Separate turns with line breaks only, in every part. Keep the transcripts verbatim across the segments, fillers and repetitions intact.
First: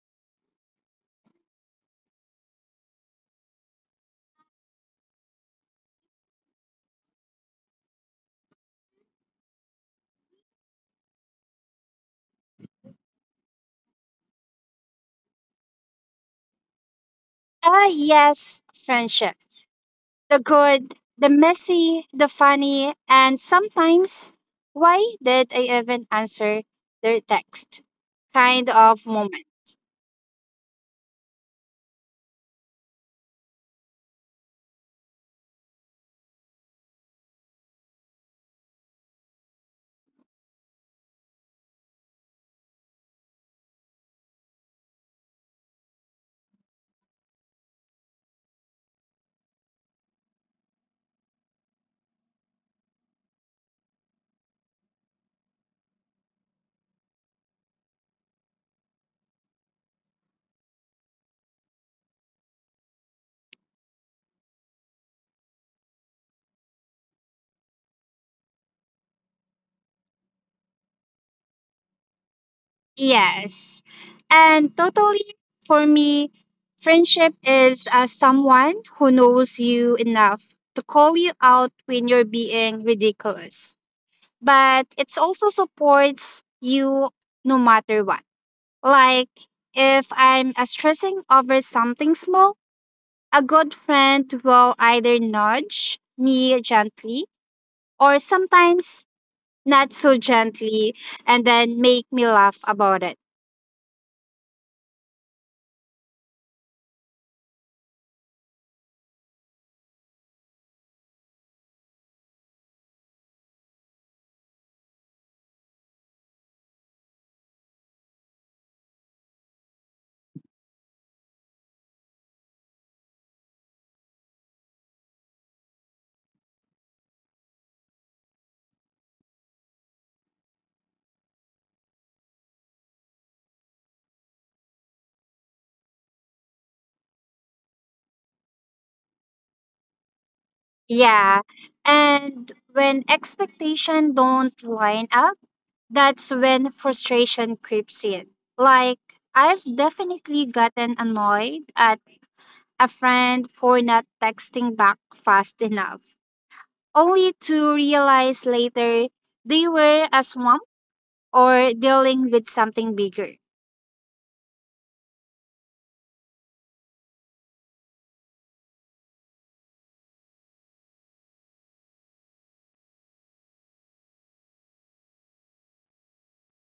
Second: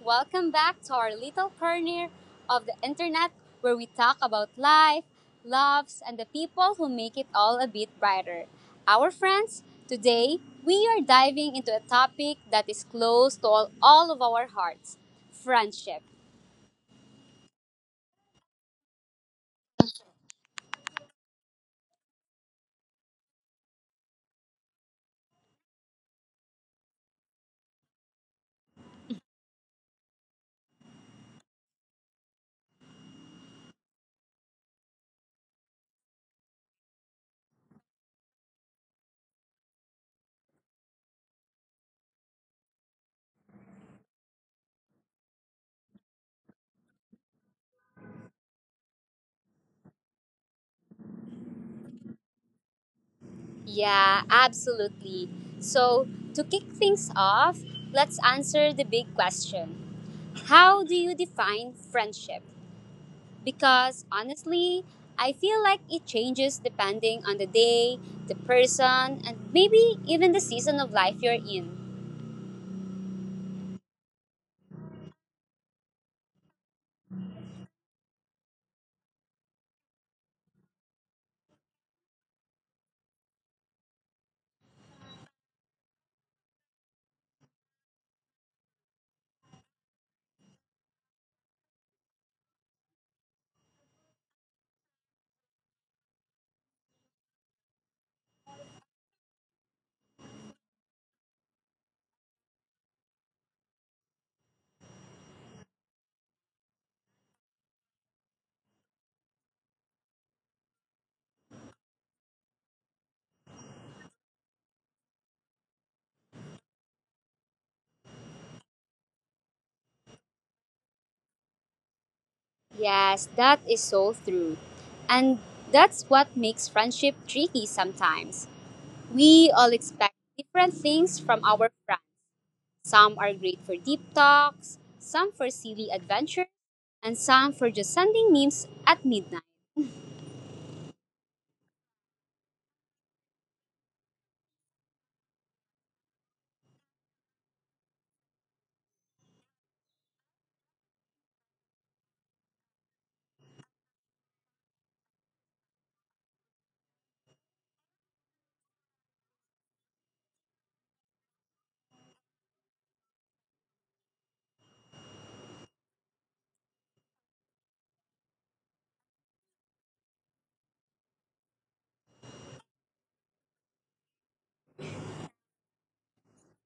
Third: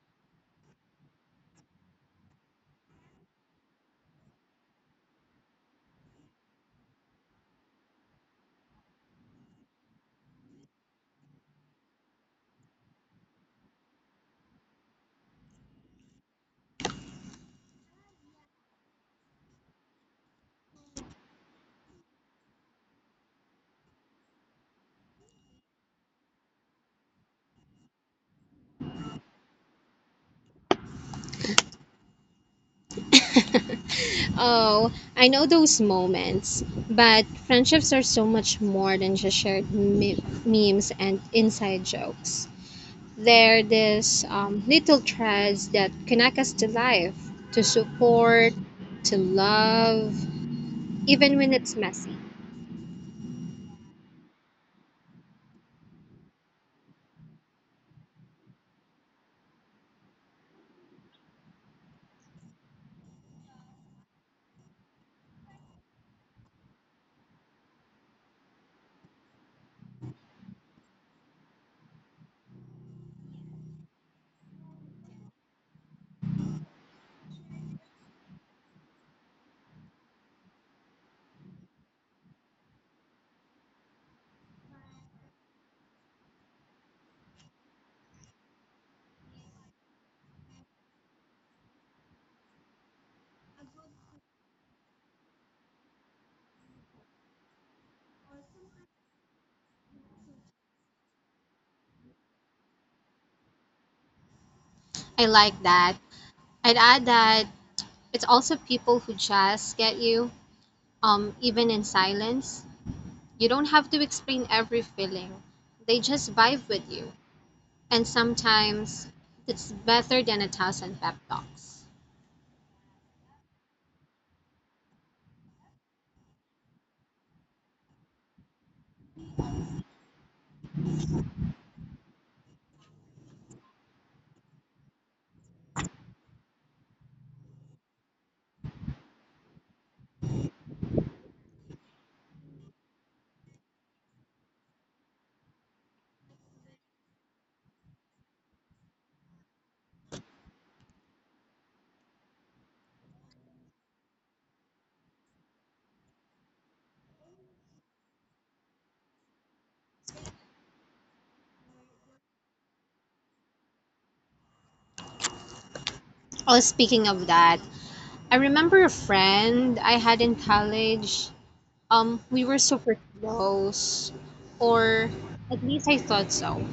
welcome back to our little corner of the internet where we talk about life, loves, and the people who make it all a bit brighter. Our friends, today we are diving into a topic that is close to all, all of our hearts, friendship.
Ah, yes, friendship. The good, the messy, the funny, and sometimes, why did I even answer their text? Kind of moment.
Oh, I know those moments. But friendships are so much more than just shared me- memes and inside jokes. They're these um, little threads that connect us to life, to support, to love, even when it's messy.
Yeah, absolutely. So, to kick things off, let's answer the big question: how do you define friendship? Because honestly, I feel like it changes depending on the day, the person, and maybe even the season of life you're in.
Yes. And totally, for me, friendship is uh, someone who knows you enough to call you out when you're being ridiculous. But it also supports you no matter what. Like if I'm uh, stressing over something small, a good friend will either nudge me gently or sometimes not so gently and then make me laugh about it.
I like that. I'd add that it's also people who just get you, um, even in silence. You don't have to explain every feeling, they just vibe with you, and sometimes it's better than a thousand pep talks.
Yes, that is so true. And that's what makes friendship tricky sometimes. We all expect different things from our friends. Some are great for deep talks, some for silly adventures, and some for just sending memes at midnight.
Yeah. And when expectation don't line up, that's when frustration creeps in. Like I've definitely gotten annoyed at a friend for not texting back fast enough only to realize later they were a swamp or dealing with something bigger.
Oh, speaking of that, I remember a friend I had in college. Um, we were super close, or at least I thought so.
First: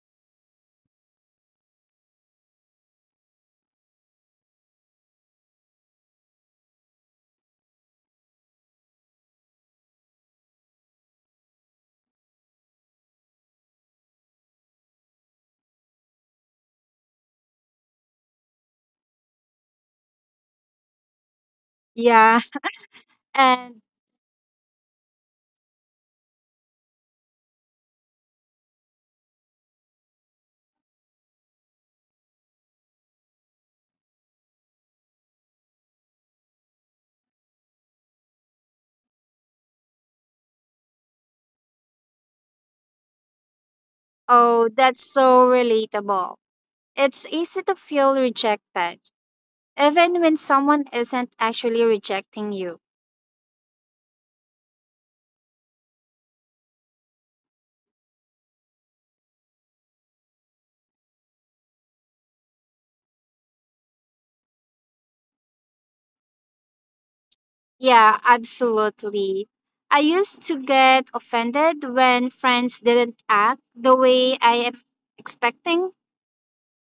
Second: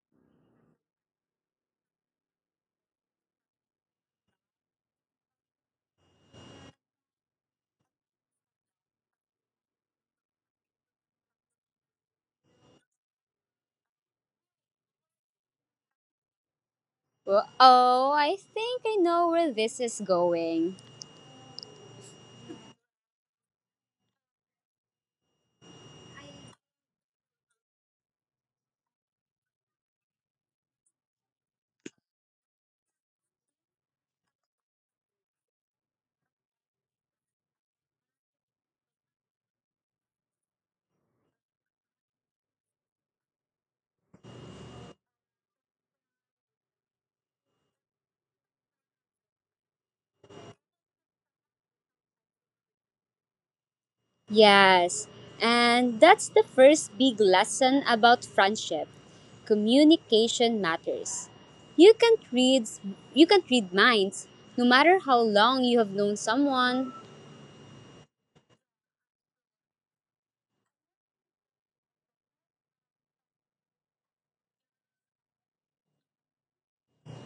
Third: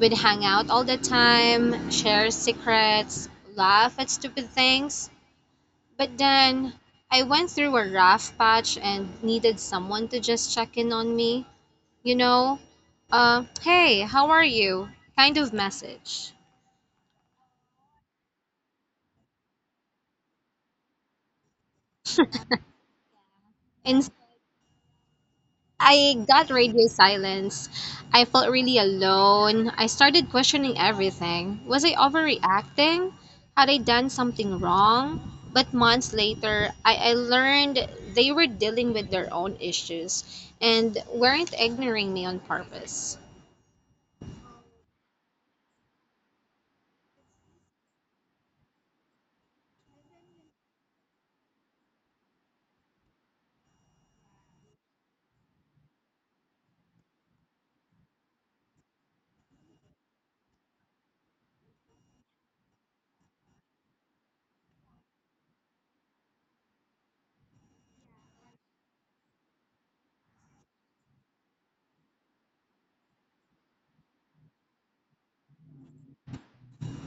We'd hang out all the time, share secrets, laugh at stupid things. But then I went through a rough patch and needed someone to just check in on me. You know, uh, hey, how are you? Kind of message.
Well, oh, I think I know where this is going.
Yeah, and
And I got radio silence. I felt really alone. I started questioning everything. Was I overreacting? Had I done something wrong? But months later, I, I learned they were dealing with their own issues and weren't ignoring me on purpose.
oh, that's so relatable. It's easy to feel rejected, even when someone isn't actually rejecting you.
Yes, and that's the first big lesson about friendship. Communication matters. You can't read you can't read minds no matter how long you have known someone.
Yeah, absolutely. I used to get offended when friends didn't act the way I am expecting.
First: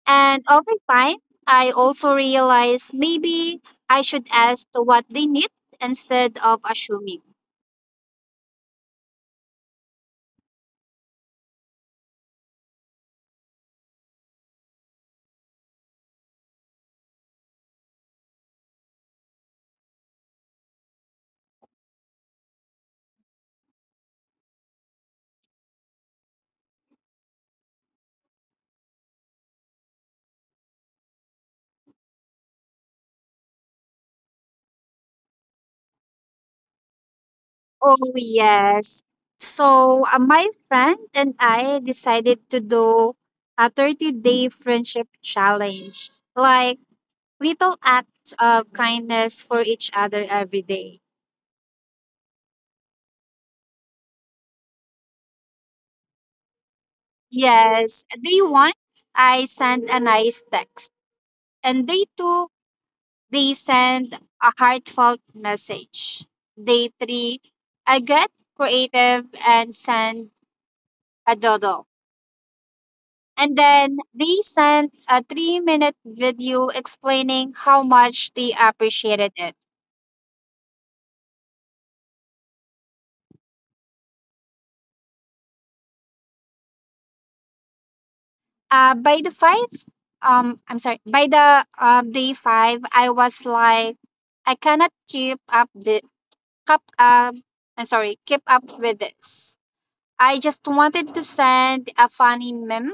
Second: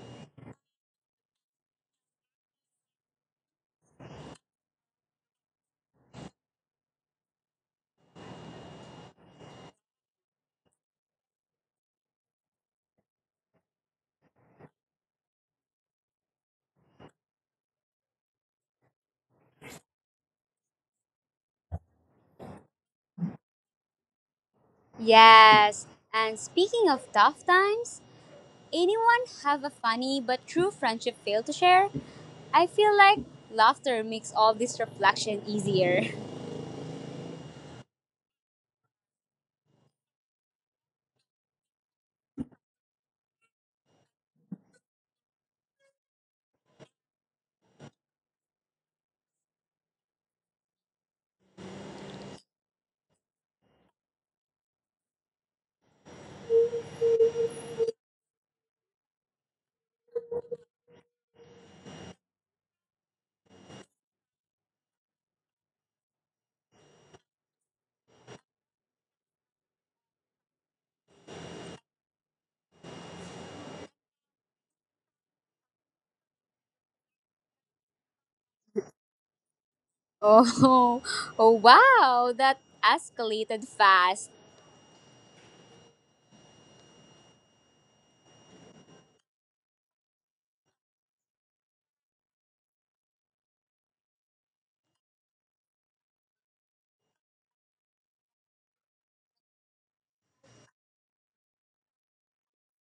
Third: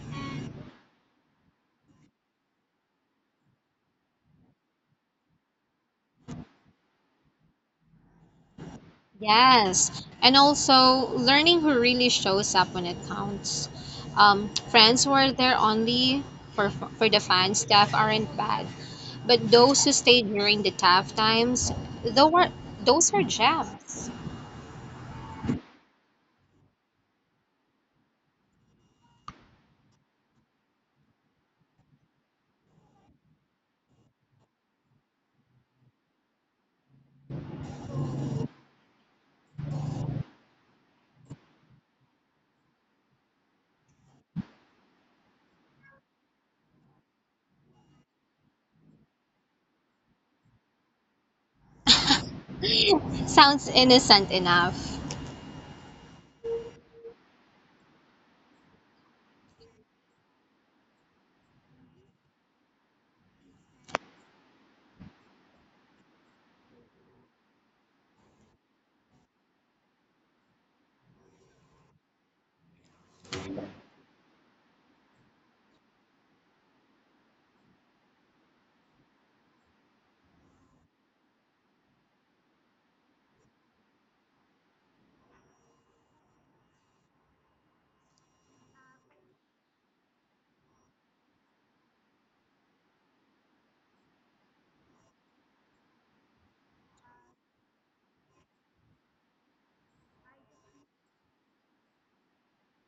And over time, I also realized maybe I should ask what they need instead of assuming.
Yes, and also learning who really shows up when it counts. Um, friends were there only for for the fans. Staff aren't bad, but those who stayed during the tough times, though, were those are gems.
Yes, and speaking of tough times, anyone have a funny but true friendship fail to share? I feel like laughter makes all this reflection easier.
Oh, yes. So uh, my friend and I decided to do a thirty day friendship challenge, like little acts of kindness for each other every day.
Sounds innocent enough.
Yes, day one, I sent a nice text, and day two, they send a heartfelt message. Day three, I get creative and send a doodle. And then they sent a three minute video explaining how much they appreciated it.
Oh, oh wow, that escalated fast.
Uh, by the five, um, I'm sorry, by the uh, day five, I was like, I cannot keep up the cup. Um, I'm sorry, keep up with this. I just wanted to send a funny meme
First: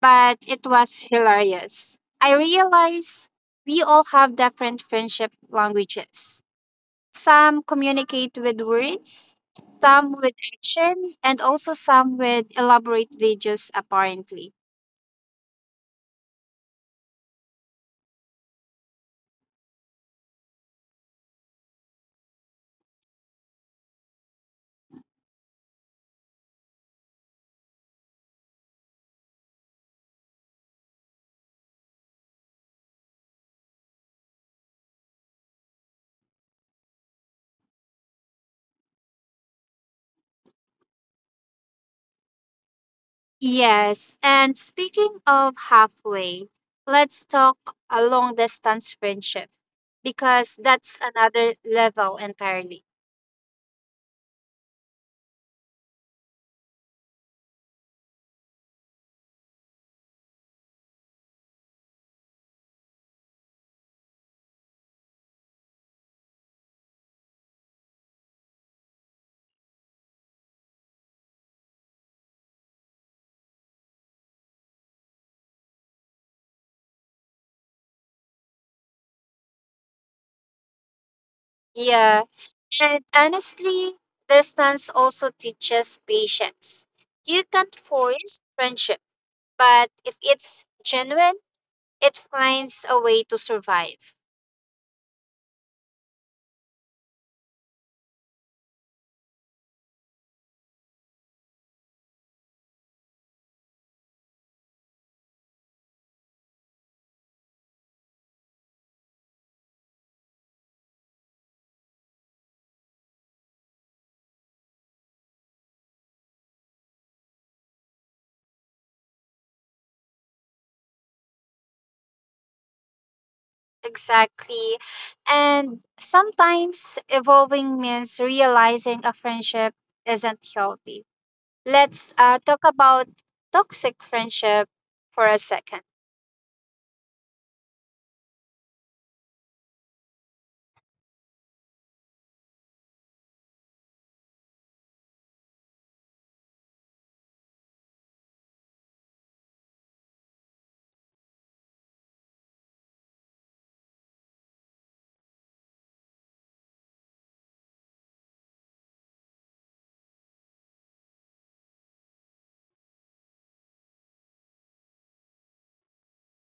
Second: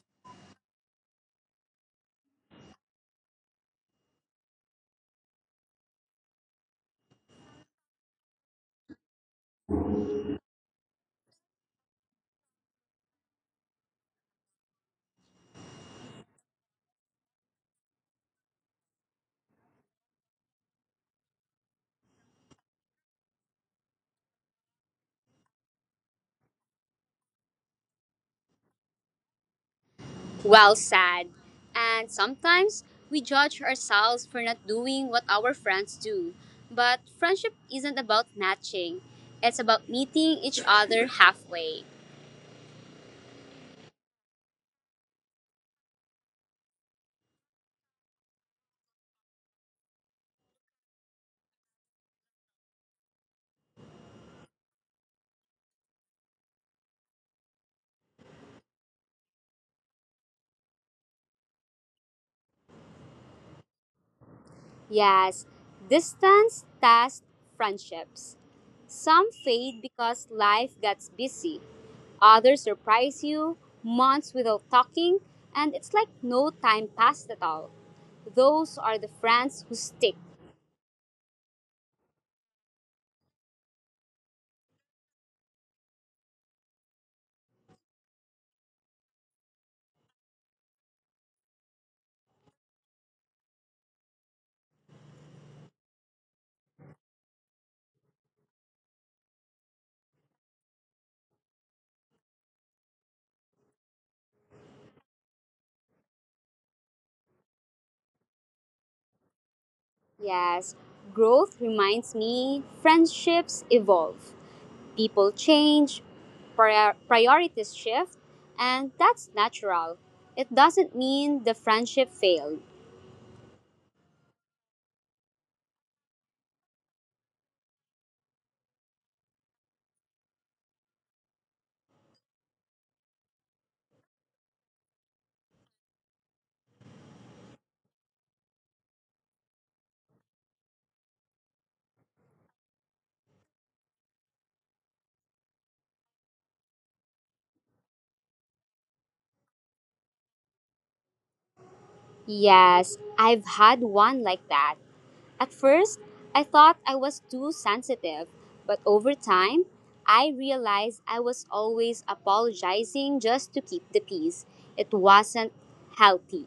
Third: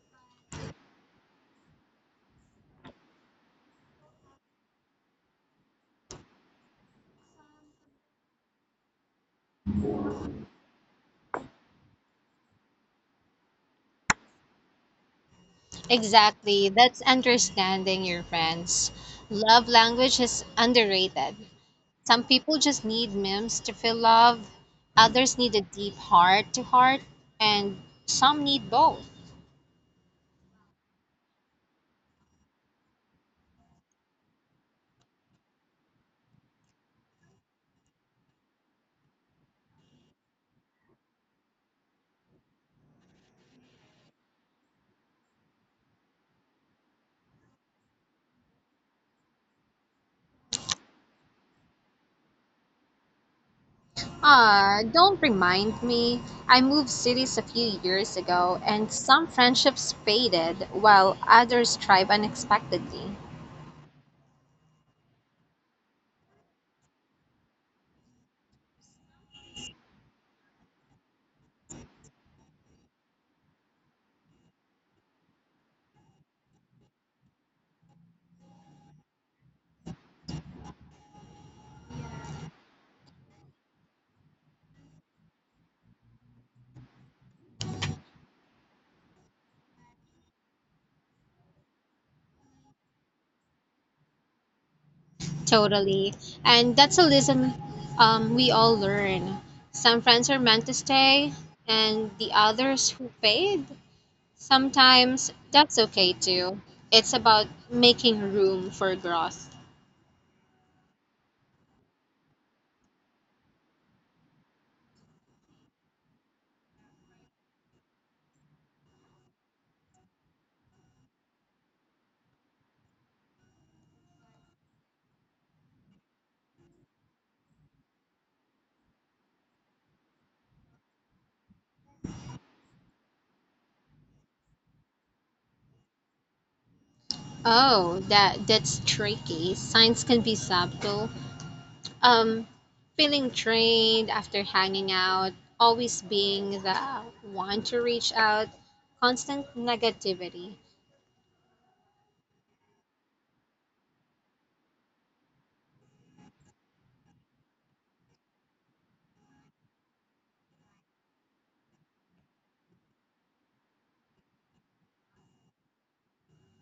but it was hilarious. I realized we all have different friendship languages. Some communicate with words, some with action, and also some with elaborate videos, apparently.
Exactly. That's understanding your friends. Love language is underrated. Some people just need memes to feel love, others need a deep heart to heart, and some need both.
Well sad, and sometimes we judge ourselves for not doing what our friends do. But friendship isn't about matching, it's about meeting each other halfway.
Yes, and speaking of halfway, let's talk a long distance friendship because that's another level entirely.
Ah, don't remind me. I moved cities a few years ago, and some friendships faded while others thrive unexpectedly.
Yes, distance tests friendships. Some fade because life gets busy. Others surprise you months without talking, and it's like no time passed at all. Those are the friends who stick.
Yeah, and honestly, distance also teaches patience. You can't force friendship, but if it's genuine, it finds a way to survive.
Totally. And that's a lesson um, we all learn. Some friends are meant to stay, and the others who fade, sometimes that's okay too. It's about making room for growth.
Yes, growth reminds me friendships evolve, people change, prior- priorities shift, and that's natural. It doesn't mean the friendship failed.
Exactly. And sometimes evolving means realizing a friendship isn't healthy. Let's uh, talk about toxic friendship for a second.
Oh, that that's tricky. Signs can be subtle. Um, Feeling drained after hanging out, always being the one to reach out, constant negativity.
Yes, I've had one like that. At first, I thought I was too sensitive, but over time, I realized I was always apologizing just to keep the peace. It wasn't healthy.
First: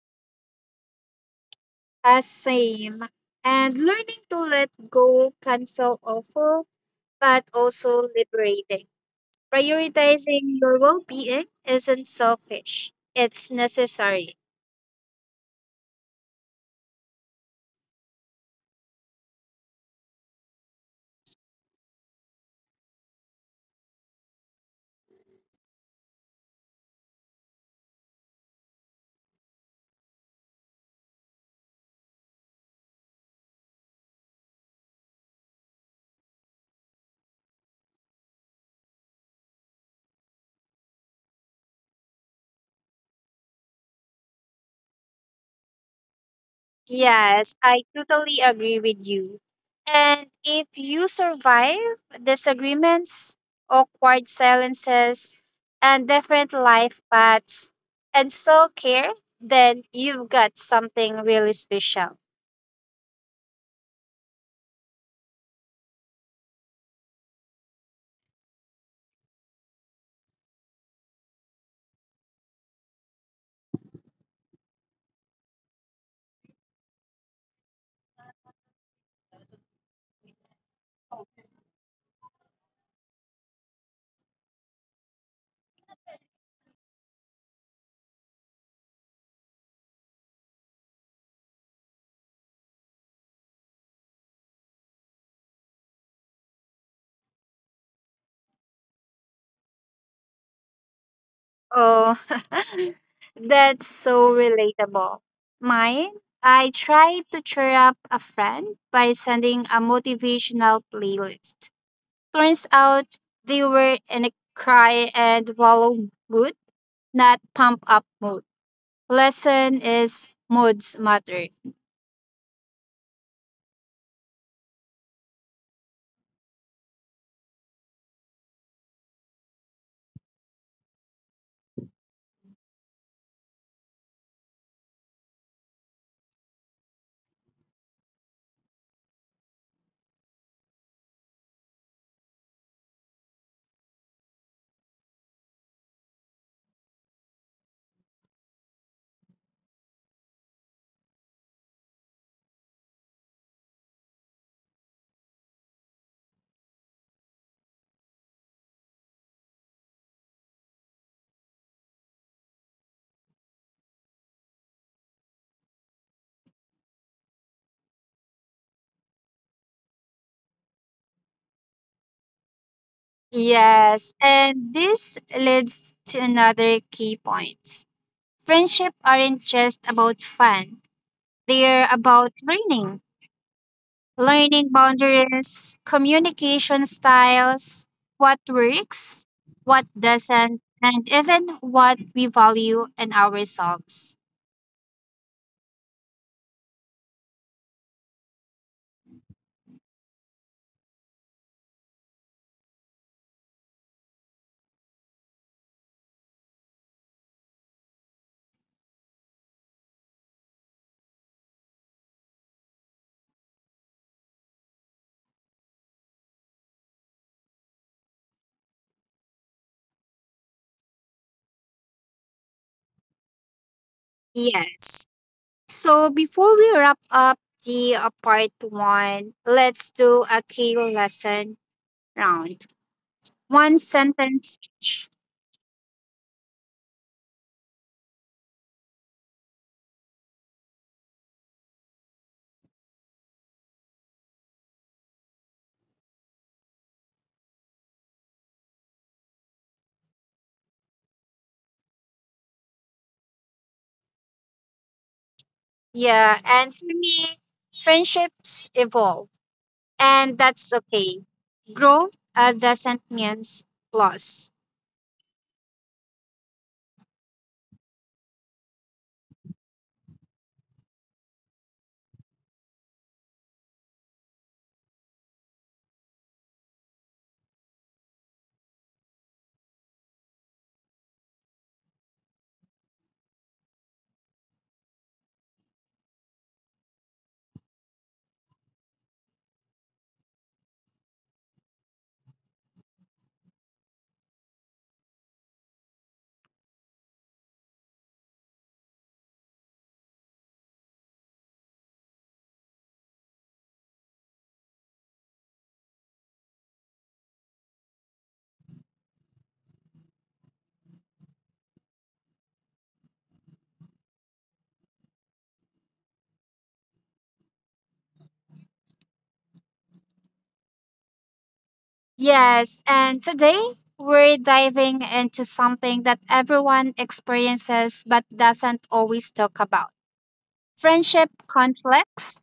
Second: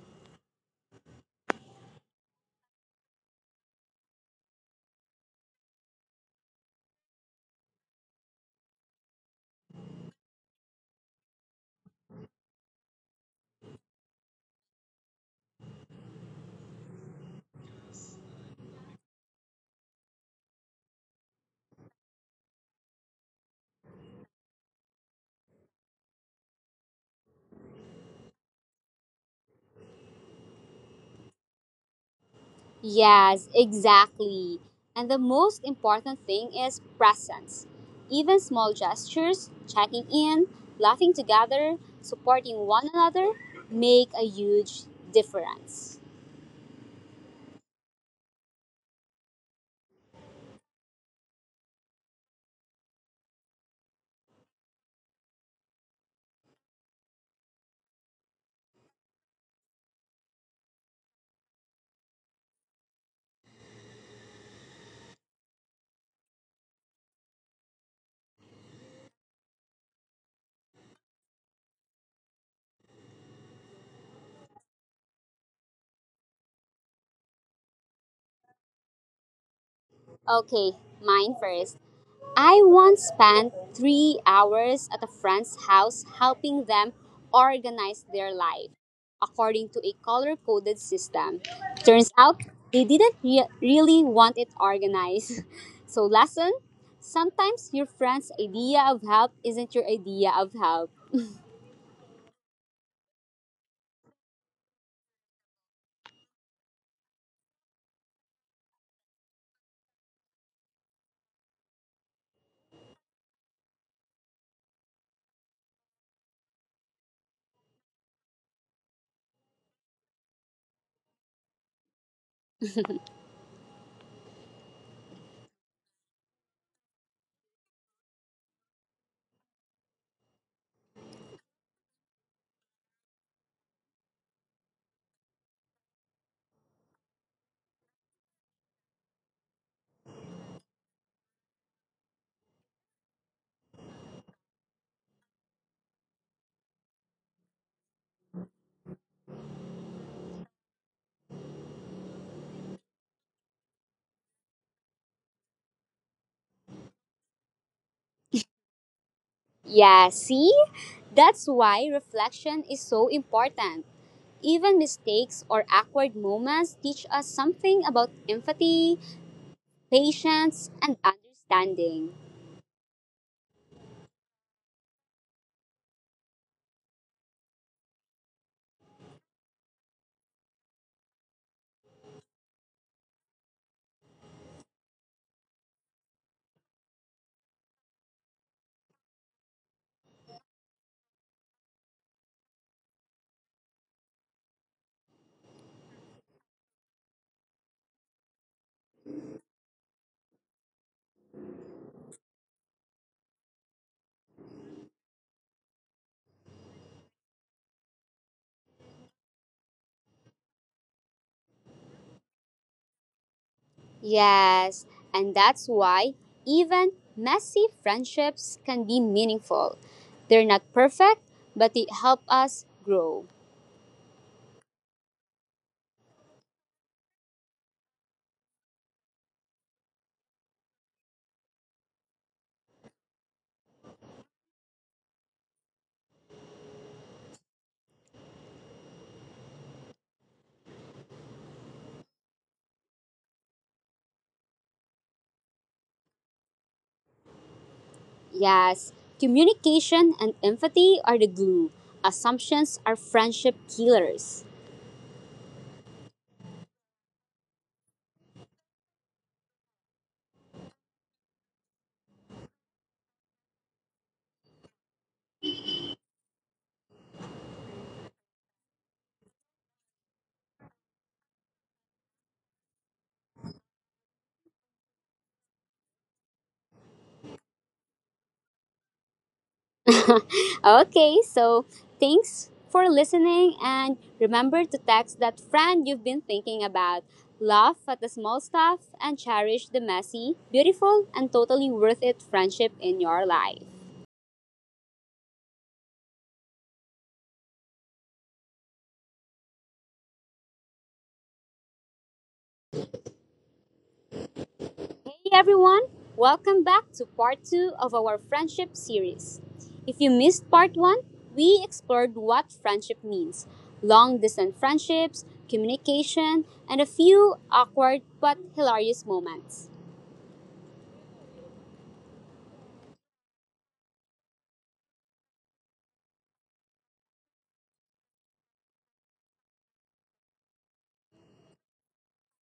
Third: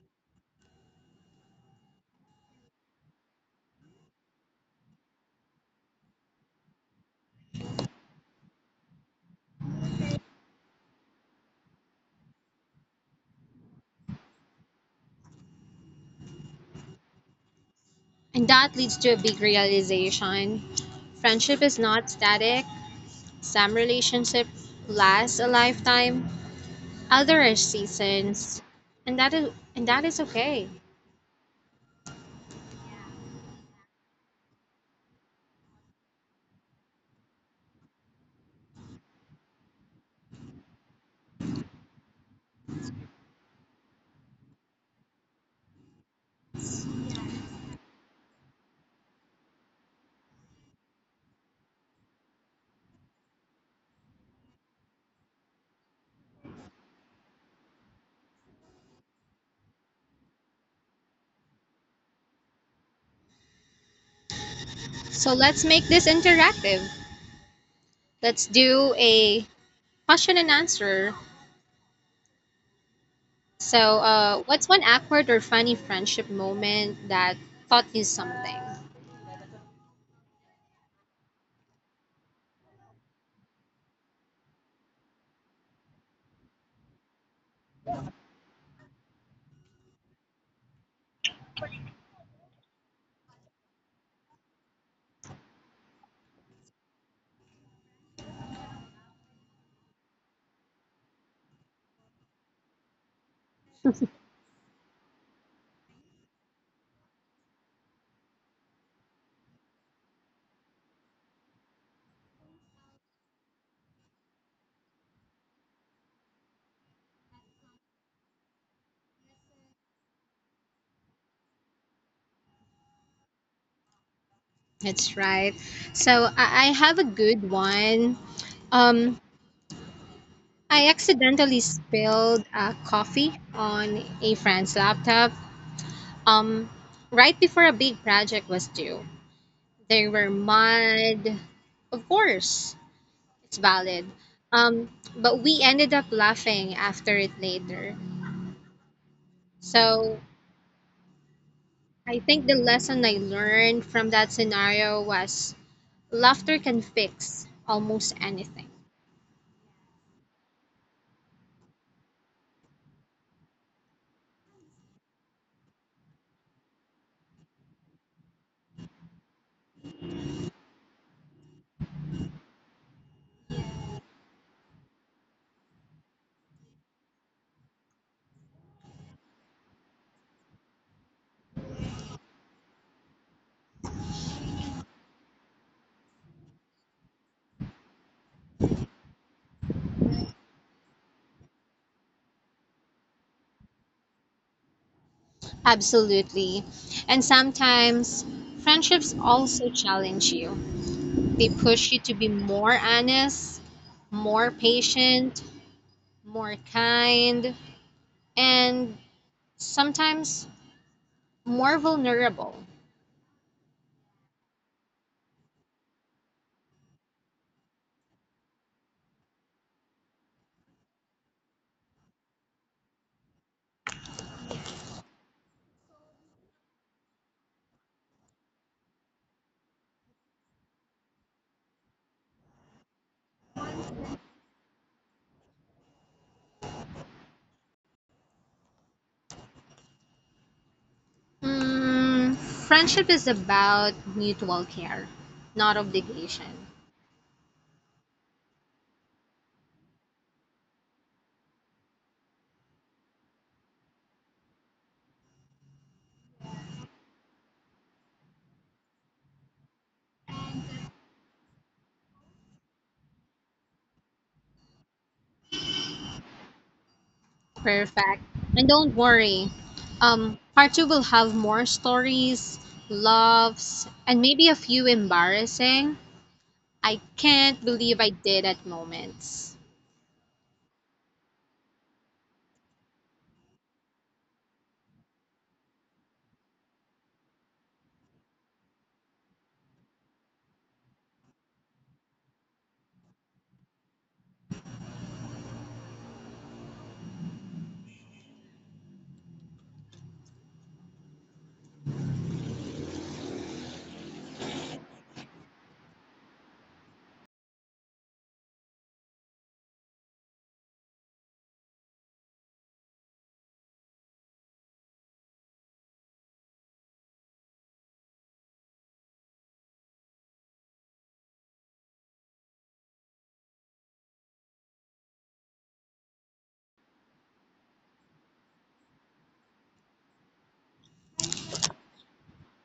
Uh, same. And learning to let go can feel awful, but also liberating. Prioritizing your well being isn't selfish, it's necessary.
And that leads to a big realization. Friendship is not static. Some relationship lasts a lifetime, other are seasons. And that is and that is okay.
Yes, exactly. And the most important thing is presence. Even small gestures, checking in, laughing together, supporting one another, make a huge difference.
Yes, I totally agree with you. And if you survive disagreements, awkward silences, and different life paths, and self care, then you've got something really special.
So let's make this interactive. Let's do a question and answer. So, uh, what's one awkward or funny friendship moment that taught you something?
Okay, mine first. I once spent three hours at a friend's house helping them organize their life according to a color coded system. Turns out they didn't re- really want it organized. So, lesson: sometimes your friend's idea of help isn't your idea of help.
Oh, that's so relatable. Mine, I tried to cheer up a friend by sending a motivational playlist. Turns out they were in a cry and wallow mood, not pump up mood. Lesson is moods matter.
That's right. So, I, I have a good one. Um, I accidentally spilled uh, coffee on a friend's laptop, um, right before a big project was due. They were mad, of course. It's valid. Um, but we ended up laughing after it later. So I think the lesson I learned from that scenario was laughter can fix almost anything.
Yeah, see? That's why reflection is so important. Even mistakes or awkward moments teach us something about empathy, patience, and understanding.
Yes, and this leads to another key point. Friendship aren't just about fun. They're about learning. Learning boundaries, communication styles, what works, what doesn't, and even what we value in ourselves.
Absolutely. And sometimes friendships also challenge you. They push you to be more honest, more patient, more kind, and sometimes more vulnerable.
Yes, and that's why even messy friendships can be meaningful. They're not perfect, but they help us grow.
Yes. So before we wrap up the uh, part one, let's do a key lesson round. One sentence each.
Mm, friendship is about mutual care, not obligation.
Yes, communication and empathy are the glue. Assumptions are friendship killers.
Yeah, and for me, friendships evolve, and that's okay. Growth uh, doesn't mean loss.
Perfect. And don't worry, um, part two will have more stories, loves, and maybe a few embarrassing. I can't believe I did at moments.
Okay, so thanks for listening, and remember to text that friend you've been thinking about. Laugh at the small stuff and cherish the messy, beautiful, and totally worth it friendship in your life. Hey everyone, welcome back to part two of our friendship series. If you missed part one, we explored what friendship means, long distance friendships, communication, and a few awkward but hilarious moments.
Yes, and today we're diving into something that everyone experiences but doesn't always talk about friendship conflicts,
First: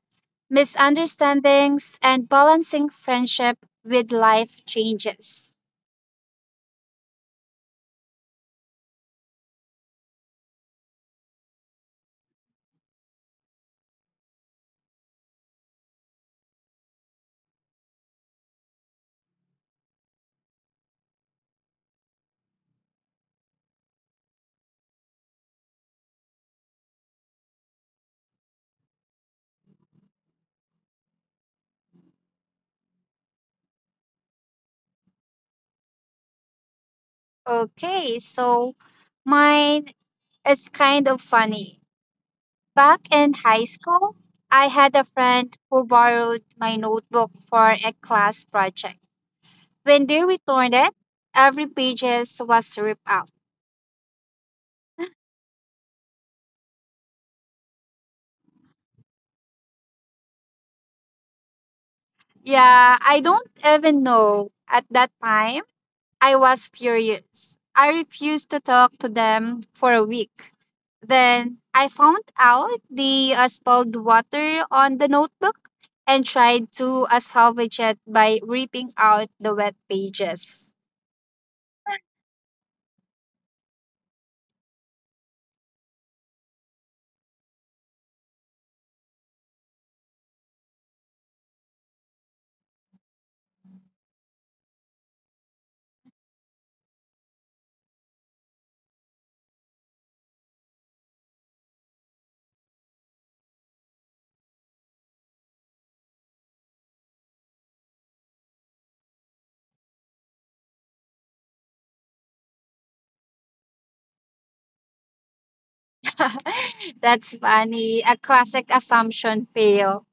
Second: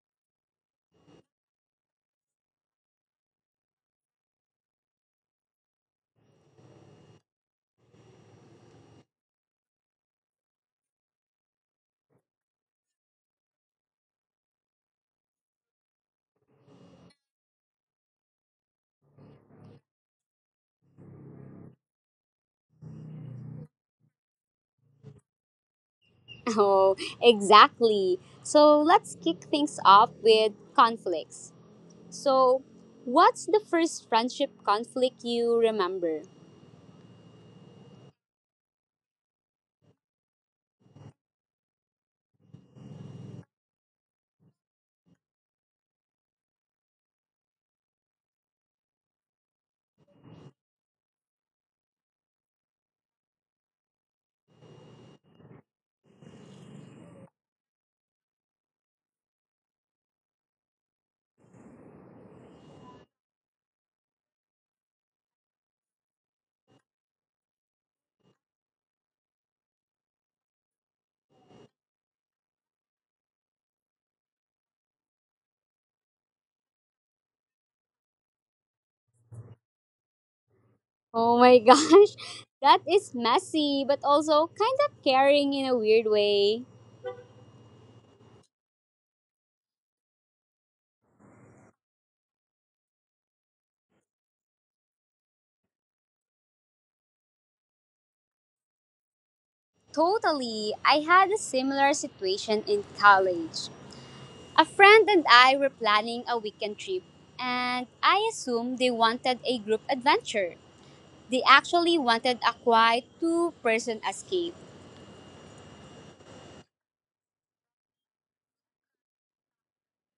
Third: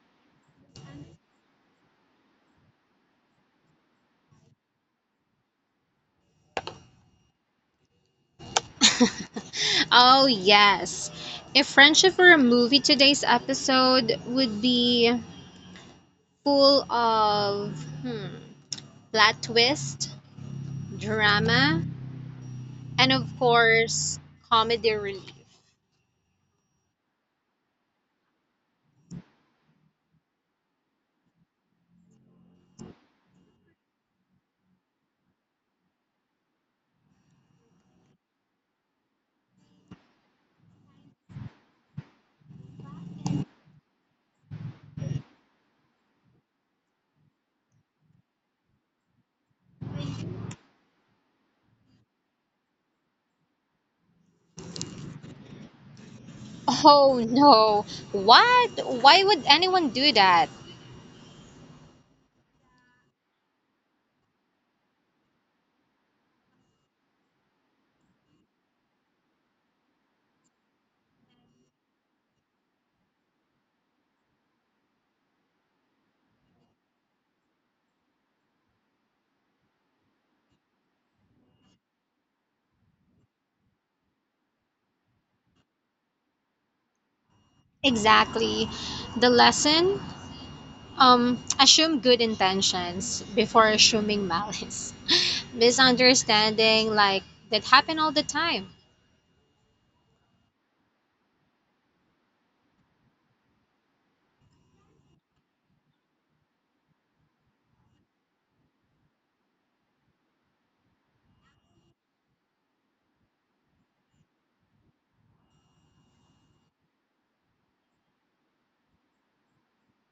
misunderstandings, and balancing friendship with life changes.
Oh yes. If friendship were a movie, today's episode would be full of hmm, plot twist, drama, and of course, comedy relief.
Oh, exactly. So let's kick things off with conflicts. So, what's the first friendship conflict you remember?
Okay, so mine is kind of funny. Back in high school, I had a friend who borrowed my notebook for a class project. When they returned it, every pages was ripped out.
Oh no, what? Why would anyone do that?
Yeah, I don't even know. At that time, I was furious. I refused to talk to them for a week. Then I found out they uh, spilled water on the notebook and tried to uh, salvage it by ripping out the wet pages.
Oh my gosh, that is messy, but also kind of caring in a weird way.
Exactly. The lesson, um, assume good intentions before assuming malice. Misunderstanding, like, that happen all the time,
Totally, I had a similar situation in college. A friend and I were planning a weekend trip, and I assumed they wanted a group adventure. They actually wanted a quiet two person escape.
That's funny. A classic assumption fail.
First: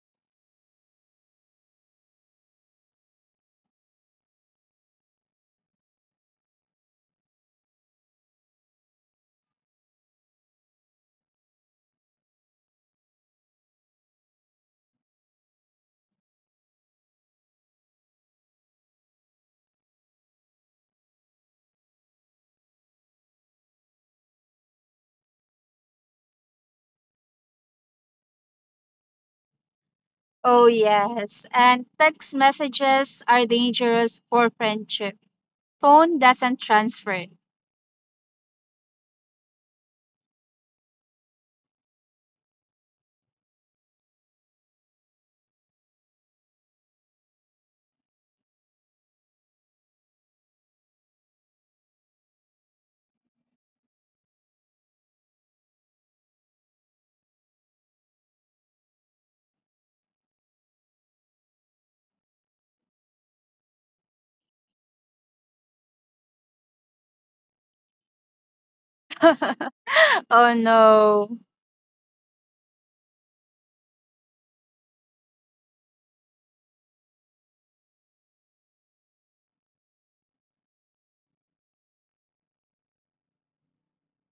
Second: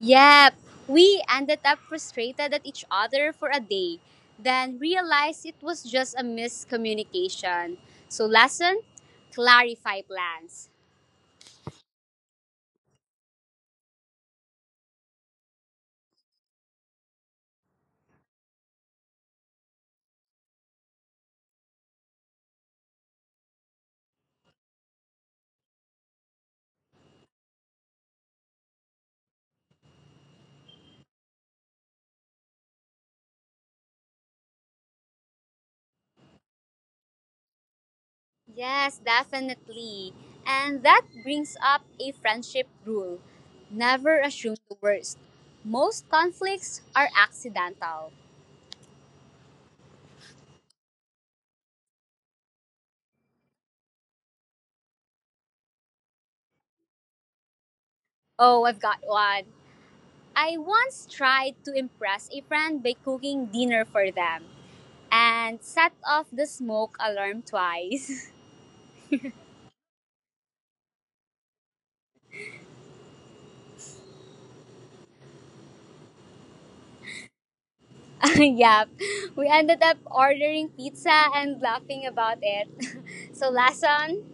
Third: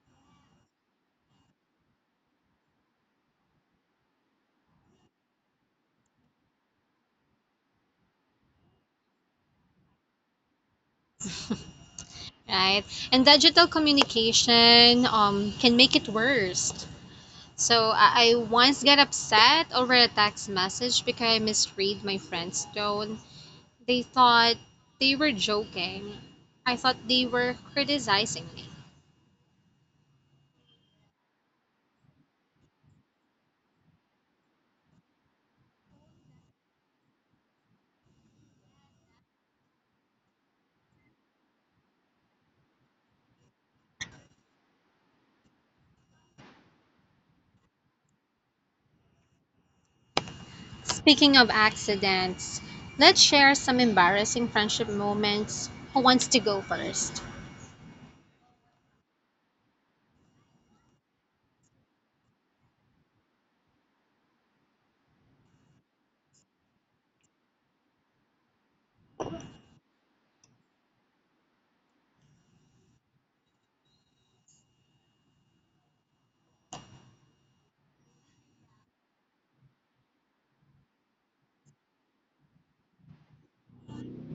Yep, we ended up frustrated at each other for a day, then realized it was just a miscommunication. So, lesson: clarify plans.
right? And digital communication um, can make it worse. So I, I once got upset over a text message because I misread my friend's tone. They thought they were joking. I thought they were criticizing me.
Oh, yes. And text messages are dangerous for friendship. Phone doesn't transfer.
Yes, definitely. And that brings up a friendship rule: never assume the worst. Most conflicts are accidental.
Speaking of accidents, let's share some embarrassing friendship moments. Who wants to go first?
Oh, I've got one. I once tried to impress a friend by cooking dinner for them and set off the smoke alarm twice.
Oh no.
Yeah, we ended up ordering pizza and laughing about it. So, lesson:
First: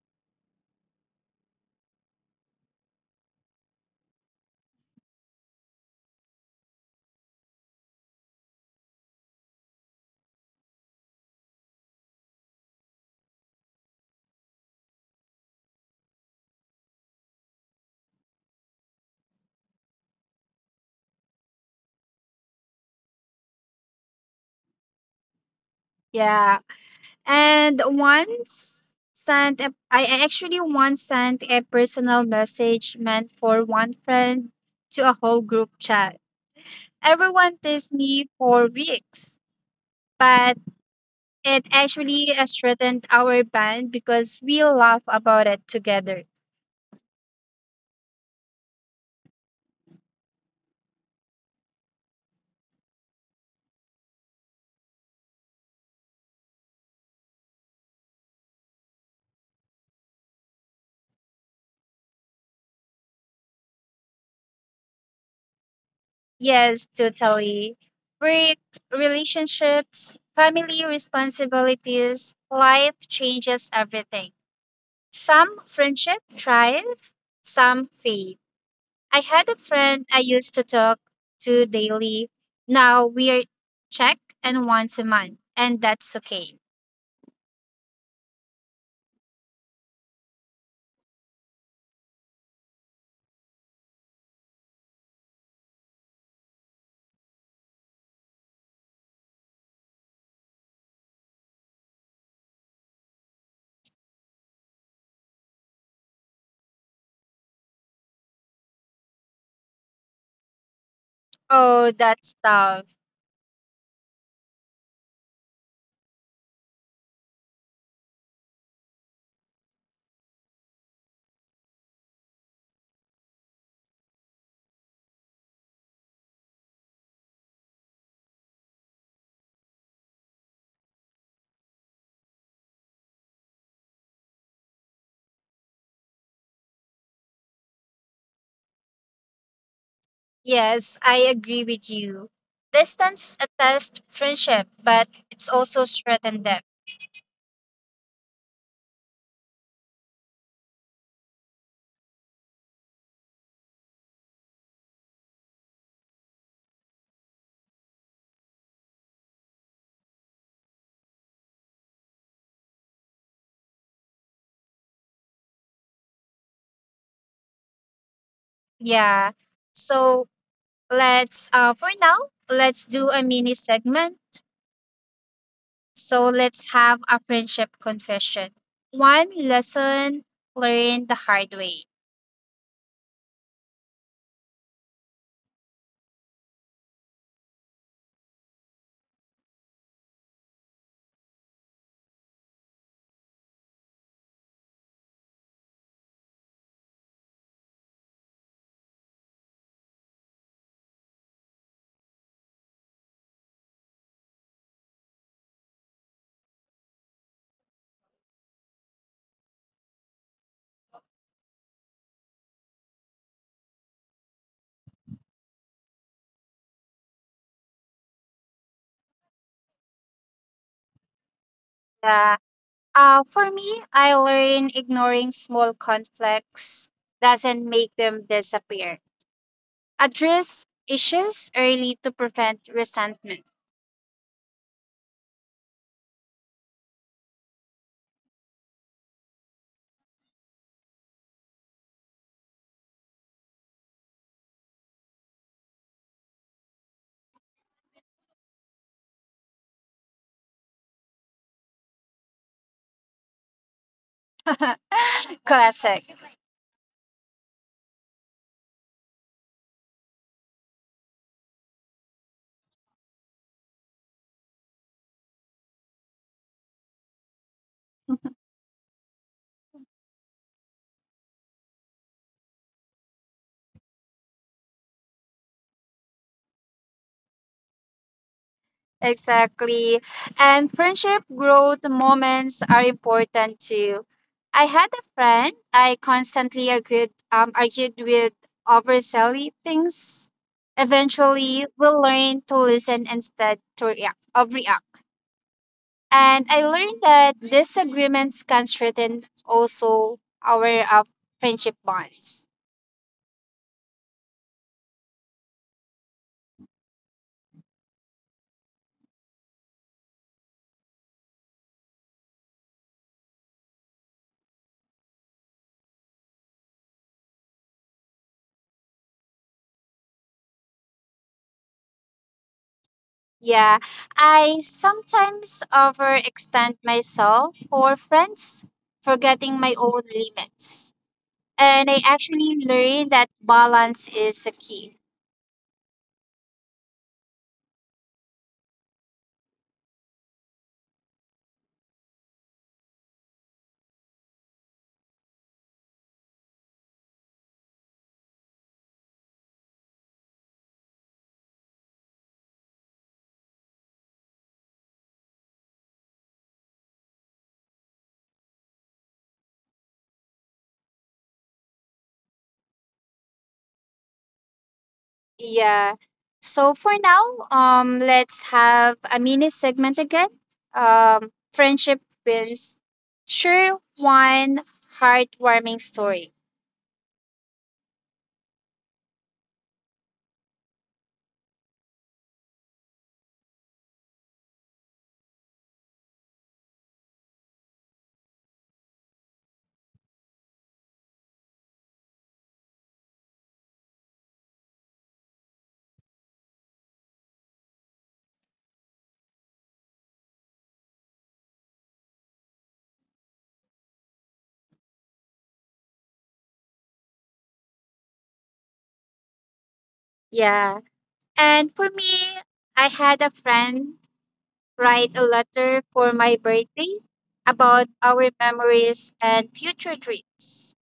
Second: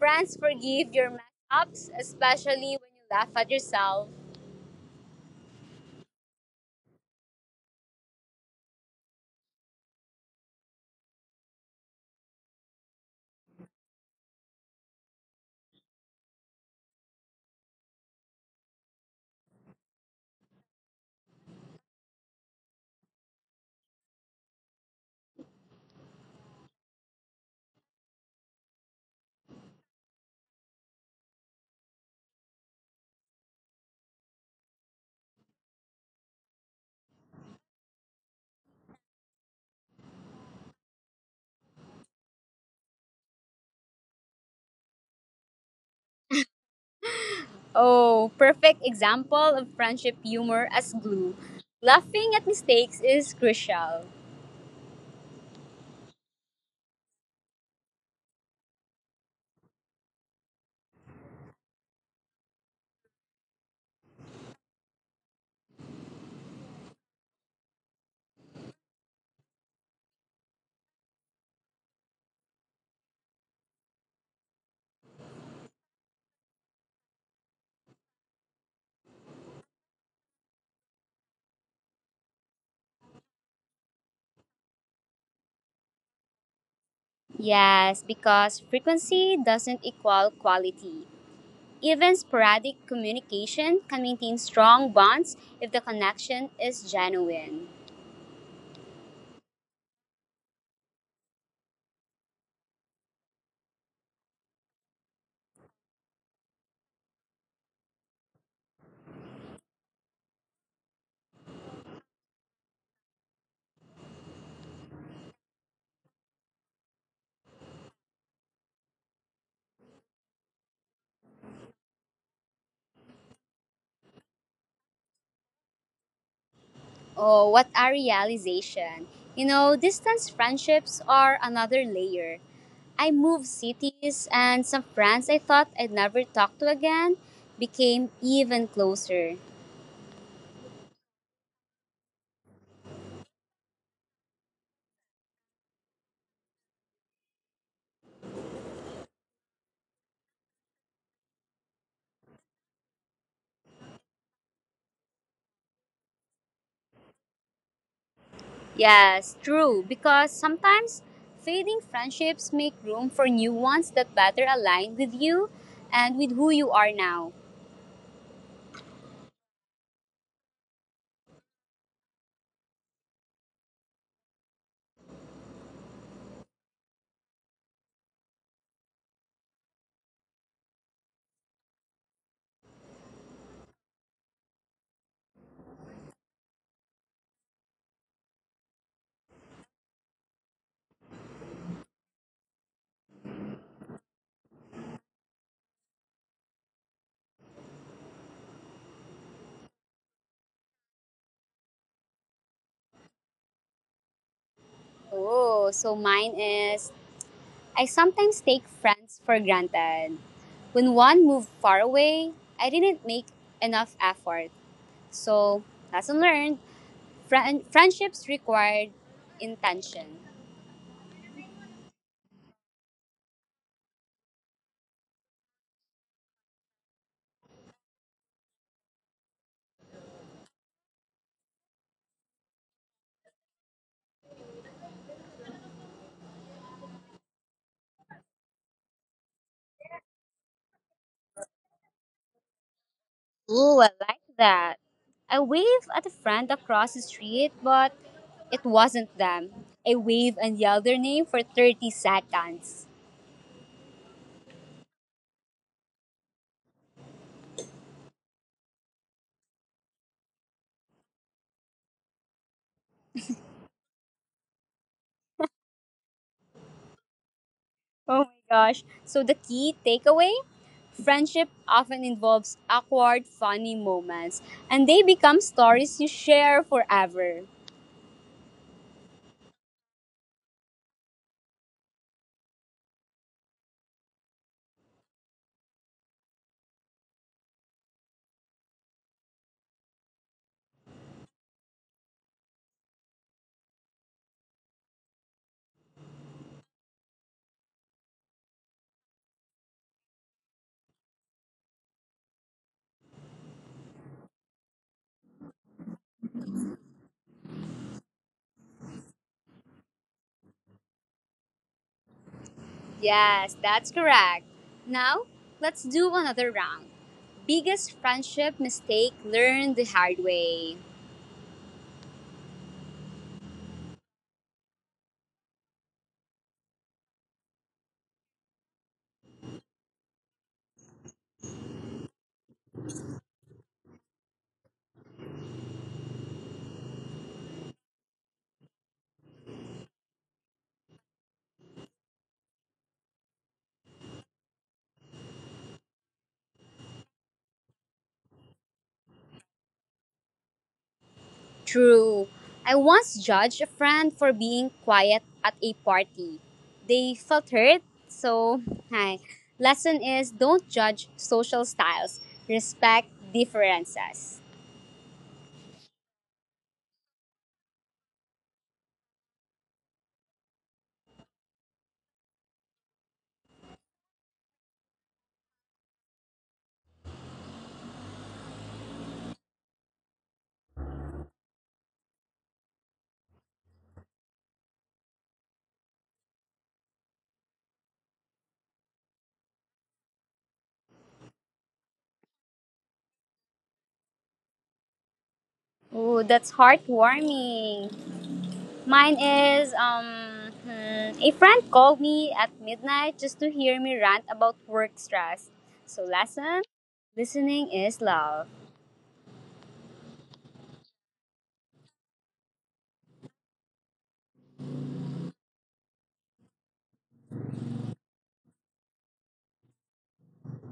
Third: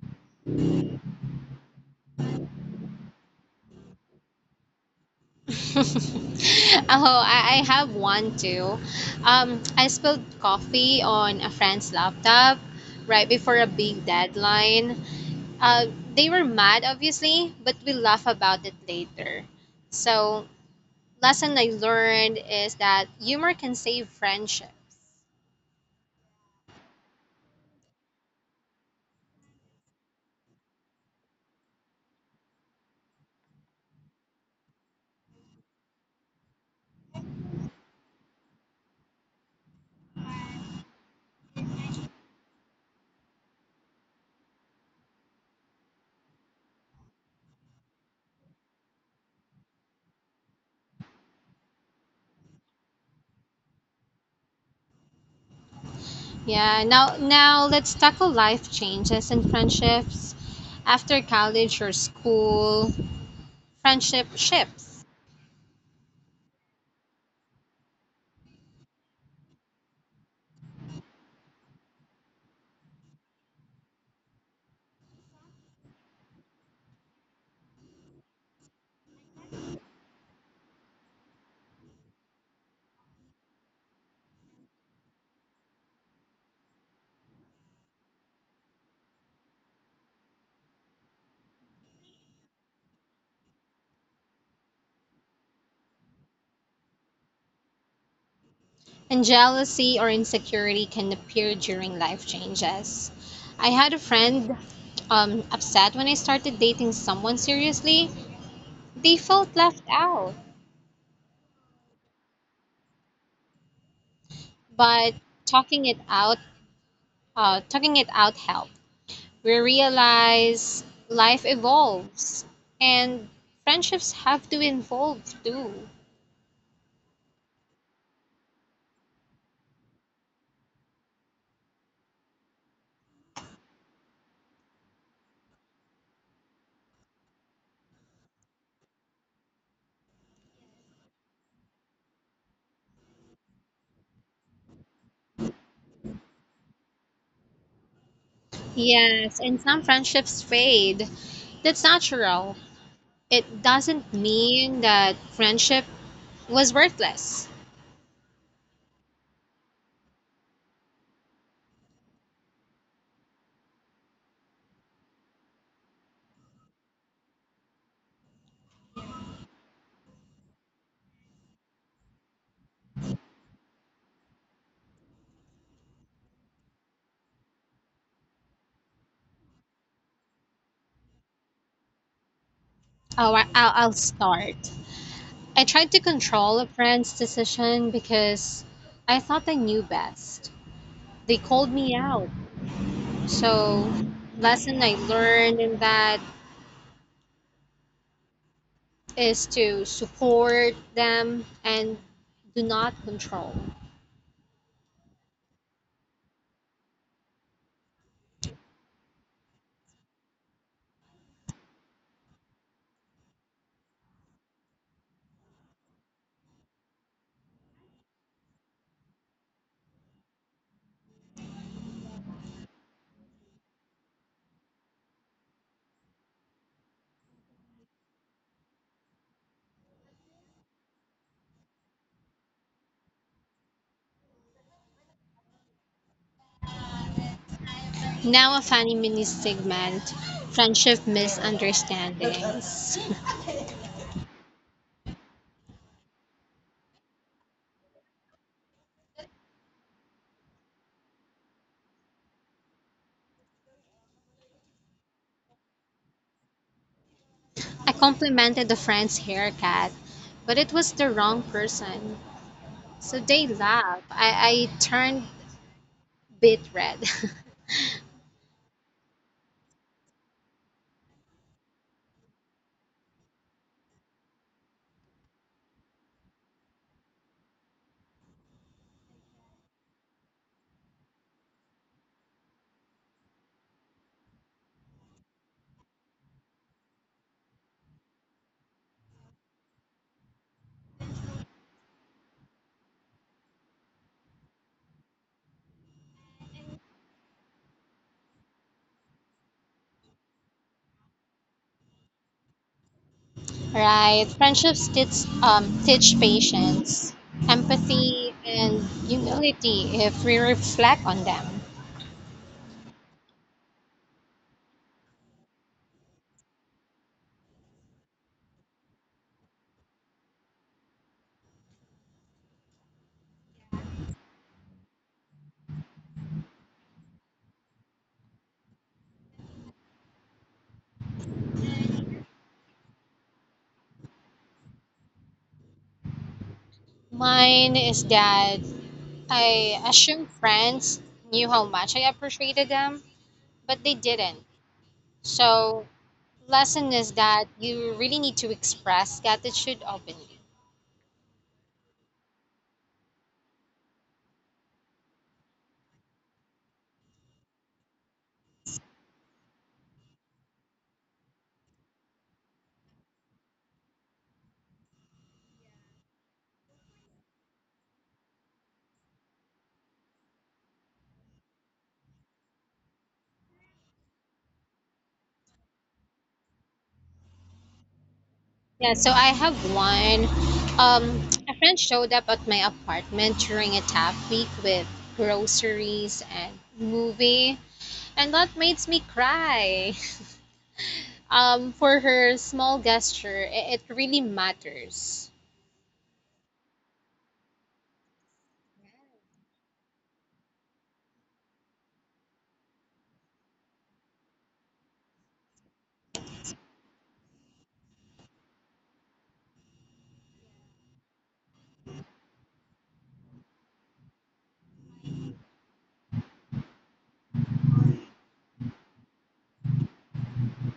friends forgive your mess ups, especially when you laugh at yourself.
Oh, I, I have one too. Um, I spilled coffee on a friend's laptop right before a big deadline. Uh, they were mad, obviously, but we laugh about it later. So lesson I learned is that humor can save friendships.
Yeah. And once sent a, I I actually once sent a personal message meant for one friend to a whole group chat. Everyone teased me for weeks, but it actually uh, strengthened our band because we laugh about it together.
Oh, perfect example of friendship humor as glue. Laughing at mistakes is crucial.
Yeah, now now let's tackle life changes and friendships after college or school. Friendship shifts,
Yes, totally. Work, relationships, family responsibilities, life changes everything. Some friendship thrive, some fade. I had a friend I used to talk to daily. Now we're check and once a month, and that's okay.
Yes, because frequency doesn't equal quality. Even sporadic communication can maintain strong bonds if the connection is genuine.
and jealousy or insecurity can appear during life changes. I had a friend um, upset when I started dating someone seriously. They felt left out,
Oh, that's tough.
but talking it out, uh, talking it out helped. We realize life evolves and friendships have to evolve too.
Oh, what a realization. You know, distance friendships are another layer. I moved cities, and some friends I thought I'd never talk to again became even closer.
Yes, I agree with you. Distance attests friendship, but it's also strengthened them.
Yes, and some friendships fade. That's natural. It doesn't mean that friendship was worthless.
Yes, true, because sometimes fading friendships make room for new ones that better align with you and with who you are now.
Yeah. So let's uh for now, let's do a mini segment. So let's have a friendship confession. One lesson learned the hard way.
Oh, I- I'll, I'll start. I tried to control a friend's decision because I thought I knew best. They called me out. So, lesson I learned in that is to support them and do not control.
Oh, so mine is I sometimes take friends for granted. When one moved far away, I didn't make enough effort. So, lesson learned: friend- friendships required intention.
Yeah. Uh, for me, I learned ignoring small conflicts doesn't make them disappear. Address issues early to prevent resentment.
Now a funny mini segment, friendship misunderstandings.
Ooh, I like that. I waved at a friend across the street, but it wasn't them. I waved and yelled their name for thirty seconds.
Classic.
I complimented a friend's haircut, but it was the wrong person. So they laughed. I, I turned bit red.
Oh my gosh. So, the key takeaway: friendship often involves awkward, funny moments, and they become stories you share forever.
Exactly. And friendship growth moments are important too. I had a friend I constantly argued um argued with over silly things. Eventually, we learned to listen instead to react, of react. And I learned that disagreements can strengthen also our uh, friendship bonds.
Right. Friendships teach um teach patience, empathy and humility if we reflect on them.
Yes, that's correct. Now, let's do another round. Biggest friendship mistake learned the hard way.
Yeah, I sometimes overextend myself for friends, forgetting my own limits. And I actually learned that balance is a key.
Mine is that I assume friends knew how much I appreciated them, but they didn't. So, lesson is that you really need to express gratitude openly.
True. I once judged a friend for being quiet at a party. They felt hurt, so hi. Lesson is don't judge social styles. Respect differences.
Yeah. So for now, um, let's have a mini segment again. Um, friendship wins. Sure, one heartwarming story.
Yeah, so I have one. Um, a friend showed up at my apartment during a tough week with groceries and movie, and that makes me cry. Um, for her small gesture, it, it really matters.
Oh, that's heartwarming. Mine is um hmm, a friend called me at midnight just to hear me rant about work stress. So lesson: listening is love.
Yeah. And for me, I had a friend write a letter for my birthday about our memories and future dreams.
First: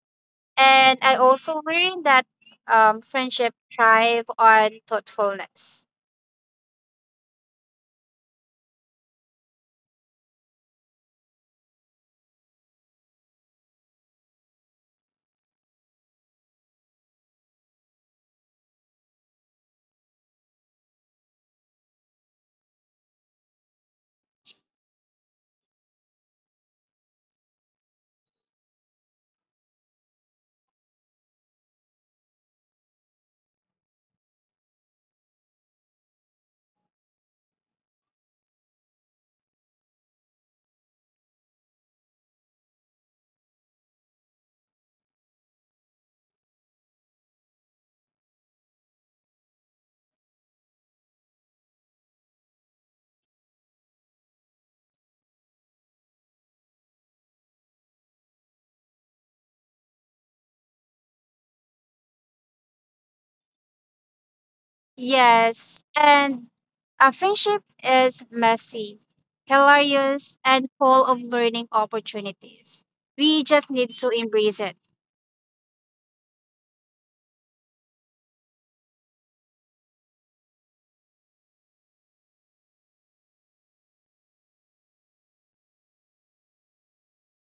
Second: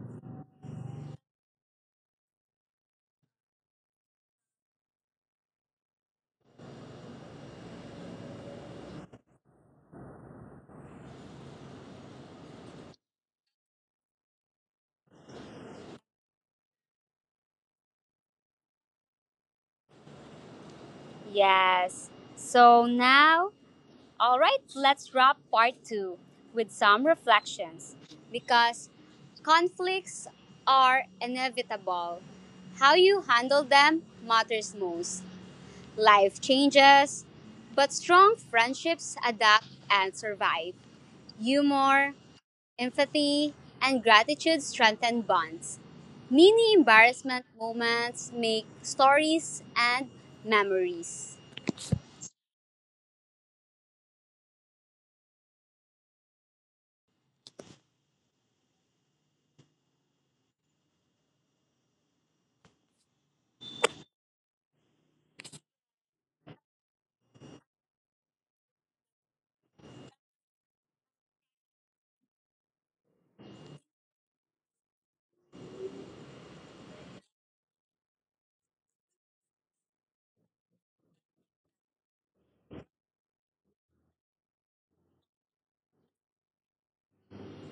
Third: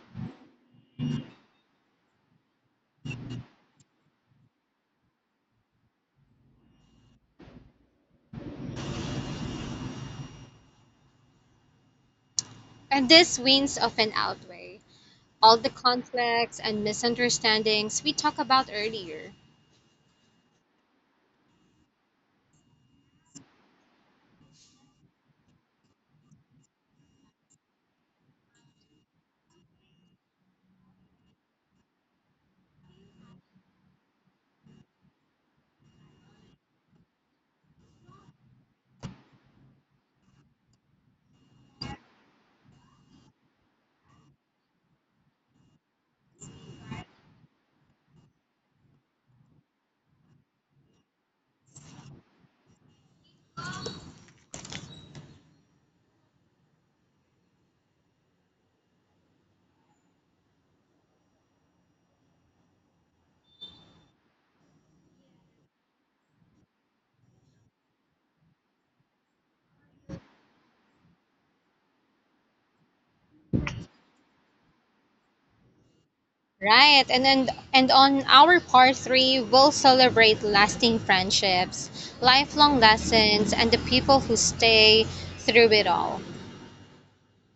And I also learned that um, friendship thrive on thoughtfulness.
And these wins often outweigh all the conflicts and misunderstandings we talked about earlier.
Yes. So now, all right, let's wrap part two with some reflections, because conflicts are inevitable. How you handle them matters most. Life changes, but strong friendships adapt and survive. Humor, empathy, and gratitude strengthen bonds. Mini embarrassment moments make stories and memories.
Yes, and a friendship is messy, hilarious, and full of learning opportunities. We just need to embrace it.
Right. And then and on our part three, we'll celebrate lasting friendships, lifelong lessons and the people who stay through it all.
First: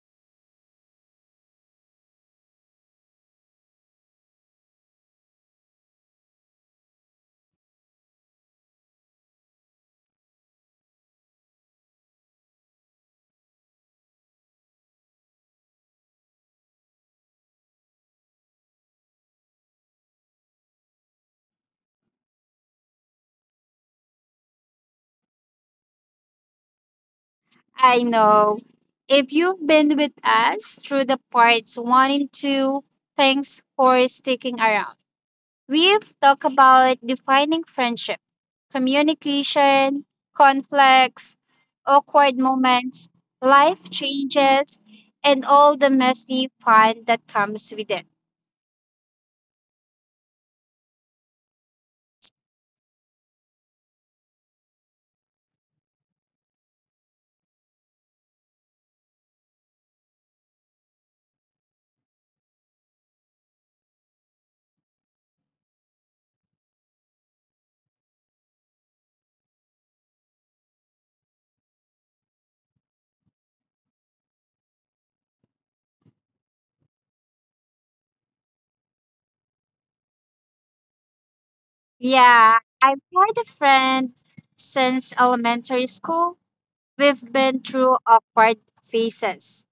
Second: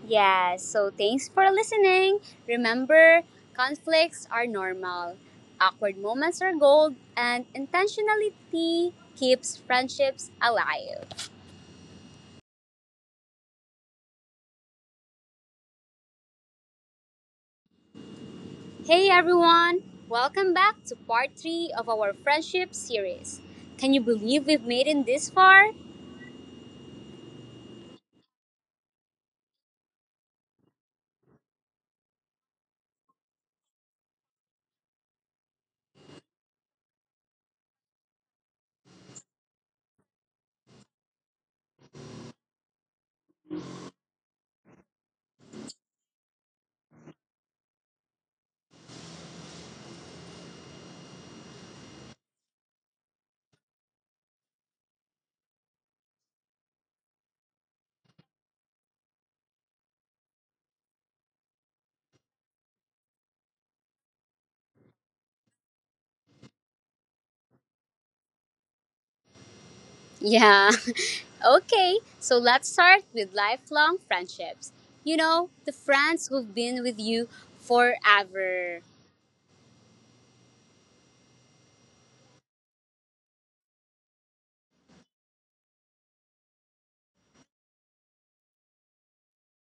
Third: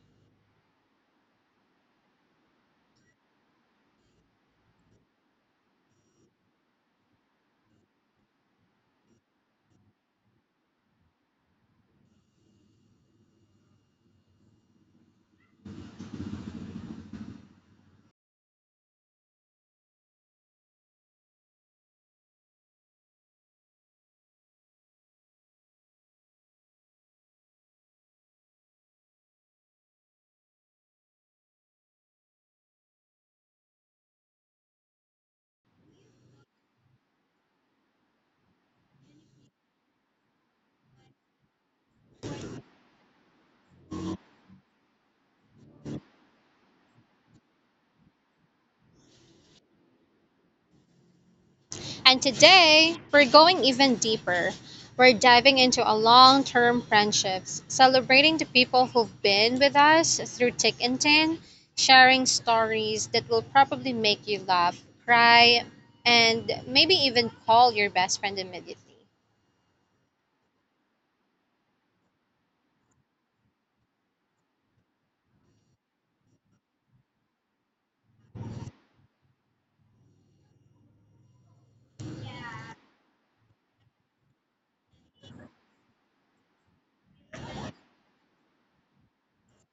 Yeah, so thanks for listening. Remember, conflicts are normal, awkward moments are gold, and intentionality keeps friendships alive. Hey everyone, welcome back to part three of our friendship series. Can you believe we've made it this far?
I know. If you've been with us through the parts one and two, thanks for sticking around. We've talked about defining friendship, communication, conflicts, awkward moments, life changes, and all the messy fun that comes with it.
And today, we're going even deeper. We're diving into our long term friendships, celebrating the people who've been with us through thick and thin, sharing stories that will probably make you laugh, cry, and maybe even call your best friend immediately.
Yeah. Okay, so let's start with lifelong friendships. You know, the friends who've been with you forever.
Yeah, I've had a friend since elementary school. We've been through awkward phases.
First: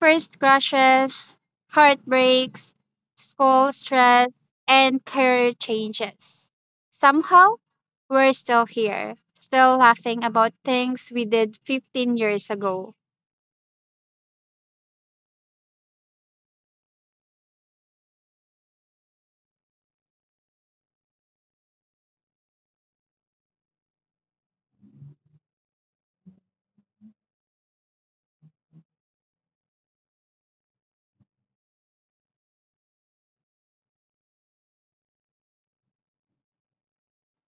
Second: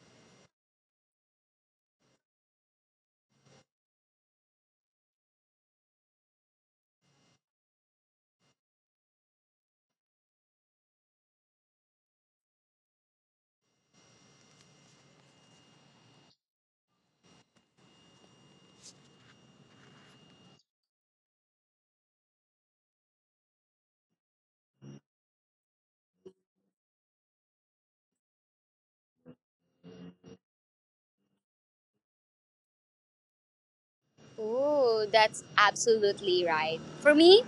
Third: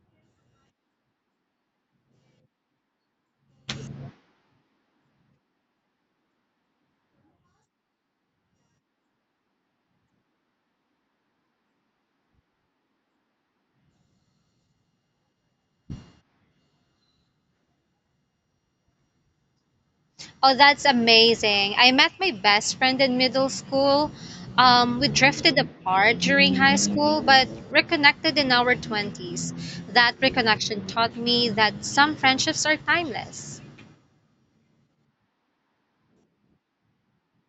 First crushes, heartbreaks, school stress, and career changes. Somehow, we're still here, still laughing about things we did fifteen years ago.
Oh, that's amazing. I met my best friend in middle school. Um, we drifted apart during high school, but reconnected in our twenties. That reconnection taught me that some friendships are timeless.
Oh, that's absolutely right. For me,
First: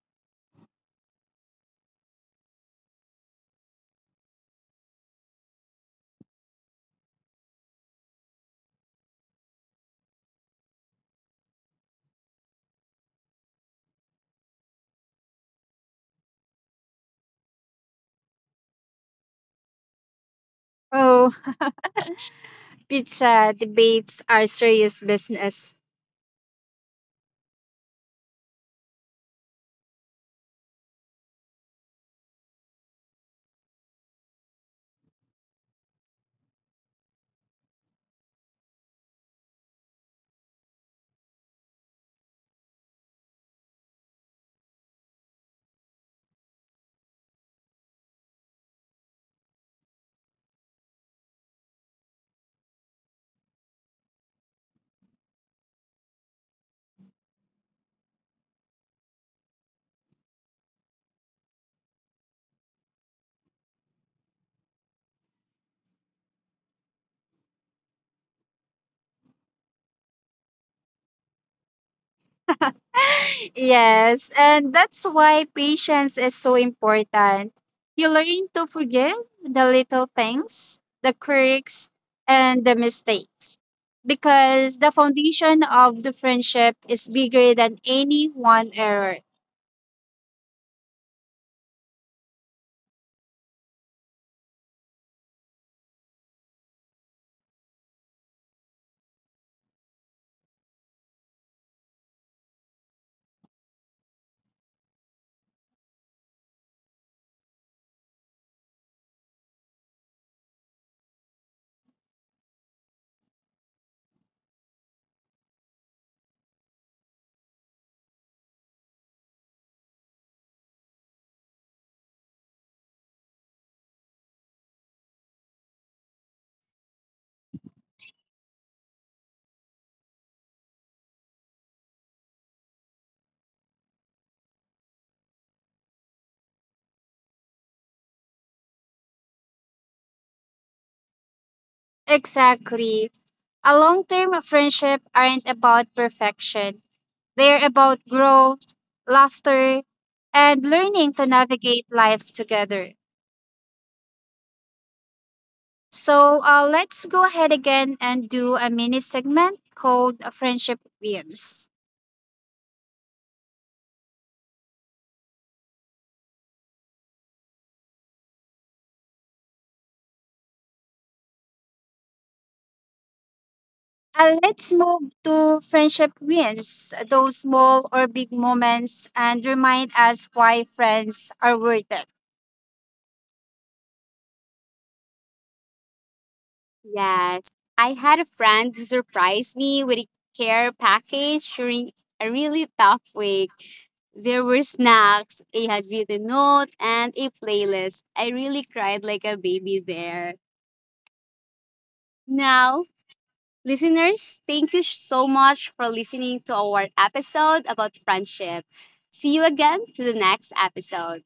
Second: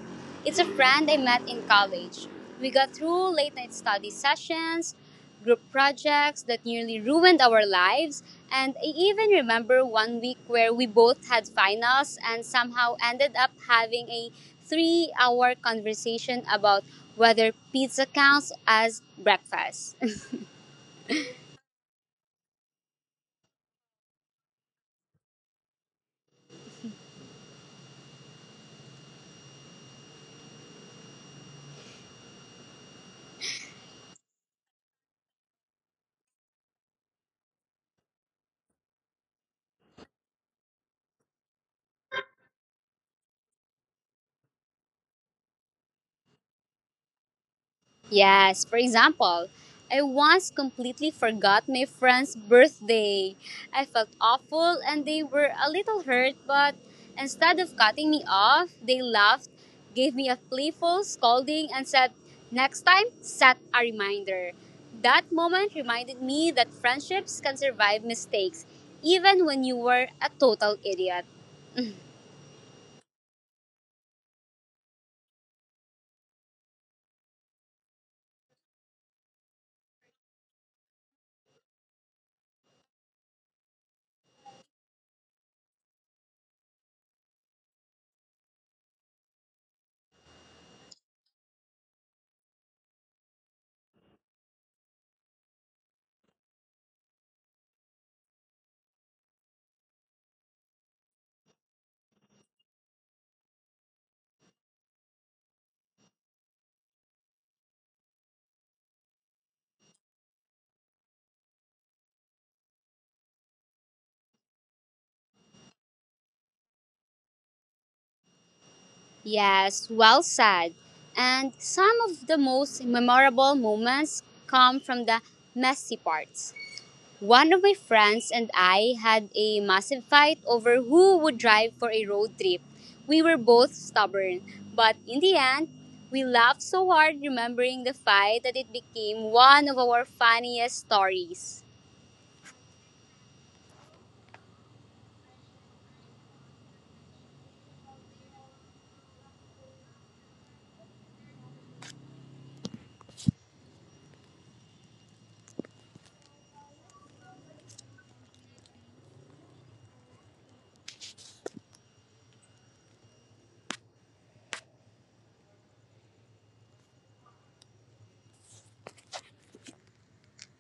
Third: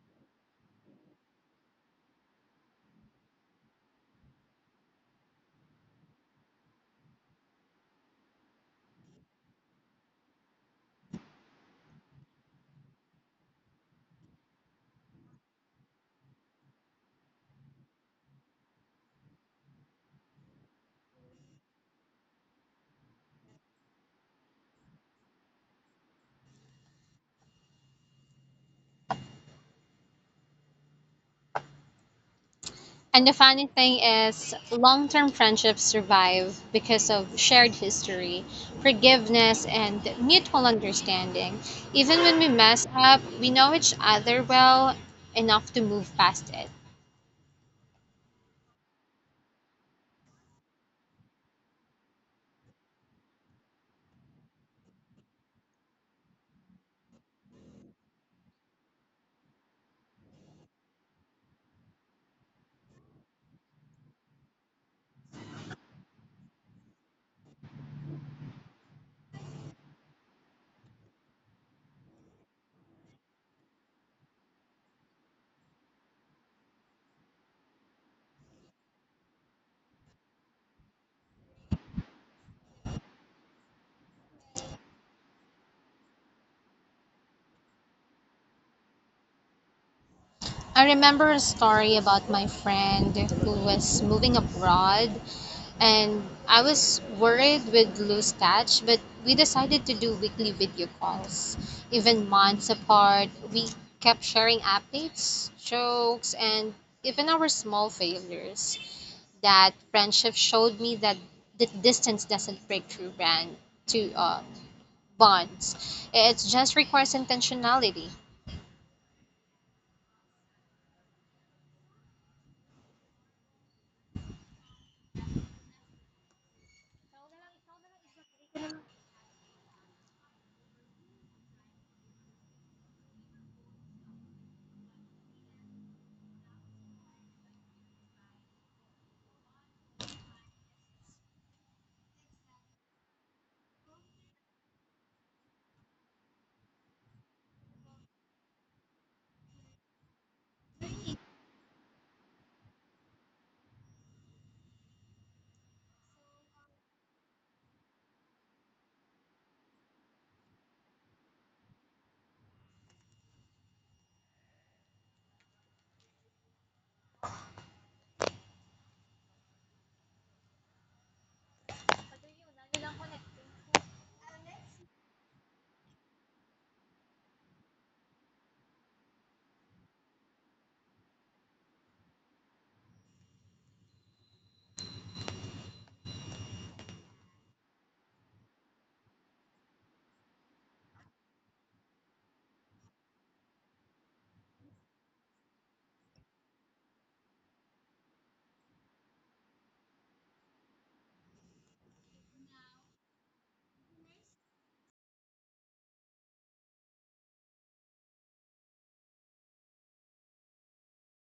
it's a friend I met in college. We got through late night study sessions, group projects that nearly ruined our lives, and I even remember one week where we both had finals and somehow ended up having a three hour conversation about whether pizza counts as breakfast.
Oh, pizza debates are serious business.
And the funny thing is, long term friendships survive because of shared history, forgiveness, and mutual understanding. Even when we mess up, we know each other well enough to move past it.
Yes, for example, I once completely forgot my friend's birthday. I felt awful and they were a little hurt, but instead of cutting me off, they laughed, gave me a playful scolding, and said, "Next time, set a reminder." That moment reminded me that friendships can survive mistakes, even when you were a total idiot.
Yes, and that's why patience is so important. You learn to forgive the little things, the quirks, and the mistakes. Because the foundation of the friendship is bigger than any one error.
I remember a story about my friend who was moving abroad, and I was worried we'd lose touch, but we decided to do weekly video calls. Even months apart, we kept sharing updates, jokes, and even our small failures. That friendship showed me that the distance doesn't break through brand to uh, bonds. It just requires intentionality.
Yes, well said. And some of the most memorable moments come from the messy parts. One of my friends and I had a massive fight over who would drive for a road trip. We were both stubborn, but in the end, we laughed so hard remembering the fight that it became one of our funniest stories.
Exactly. A long term friendship aren't about perfection, they're about growth, laughter, and learning to navigate life together. So uh, let's go ahead again and do a mini segment called uh, Friendship Wins. Uh, let's move to friendship wins, those small or big moments, and remind us why friends are worth it. Yes. I had a friend who surprised me with a care package during a really tough week. There were snacks, a handwritten note, and a playlist. I really cried like a baby there. Now, listeners, thank you so much for listening to our episode about friendship. See you again to the next episode.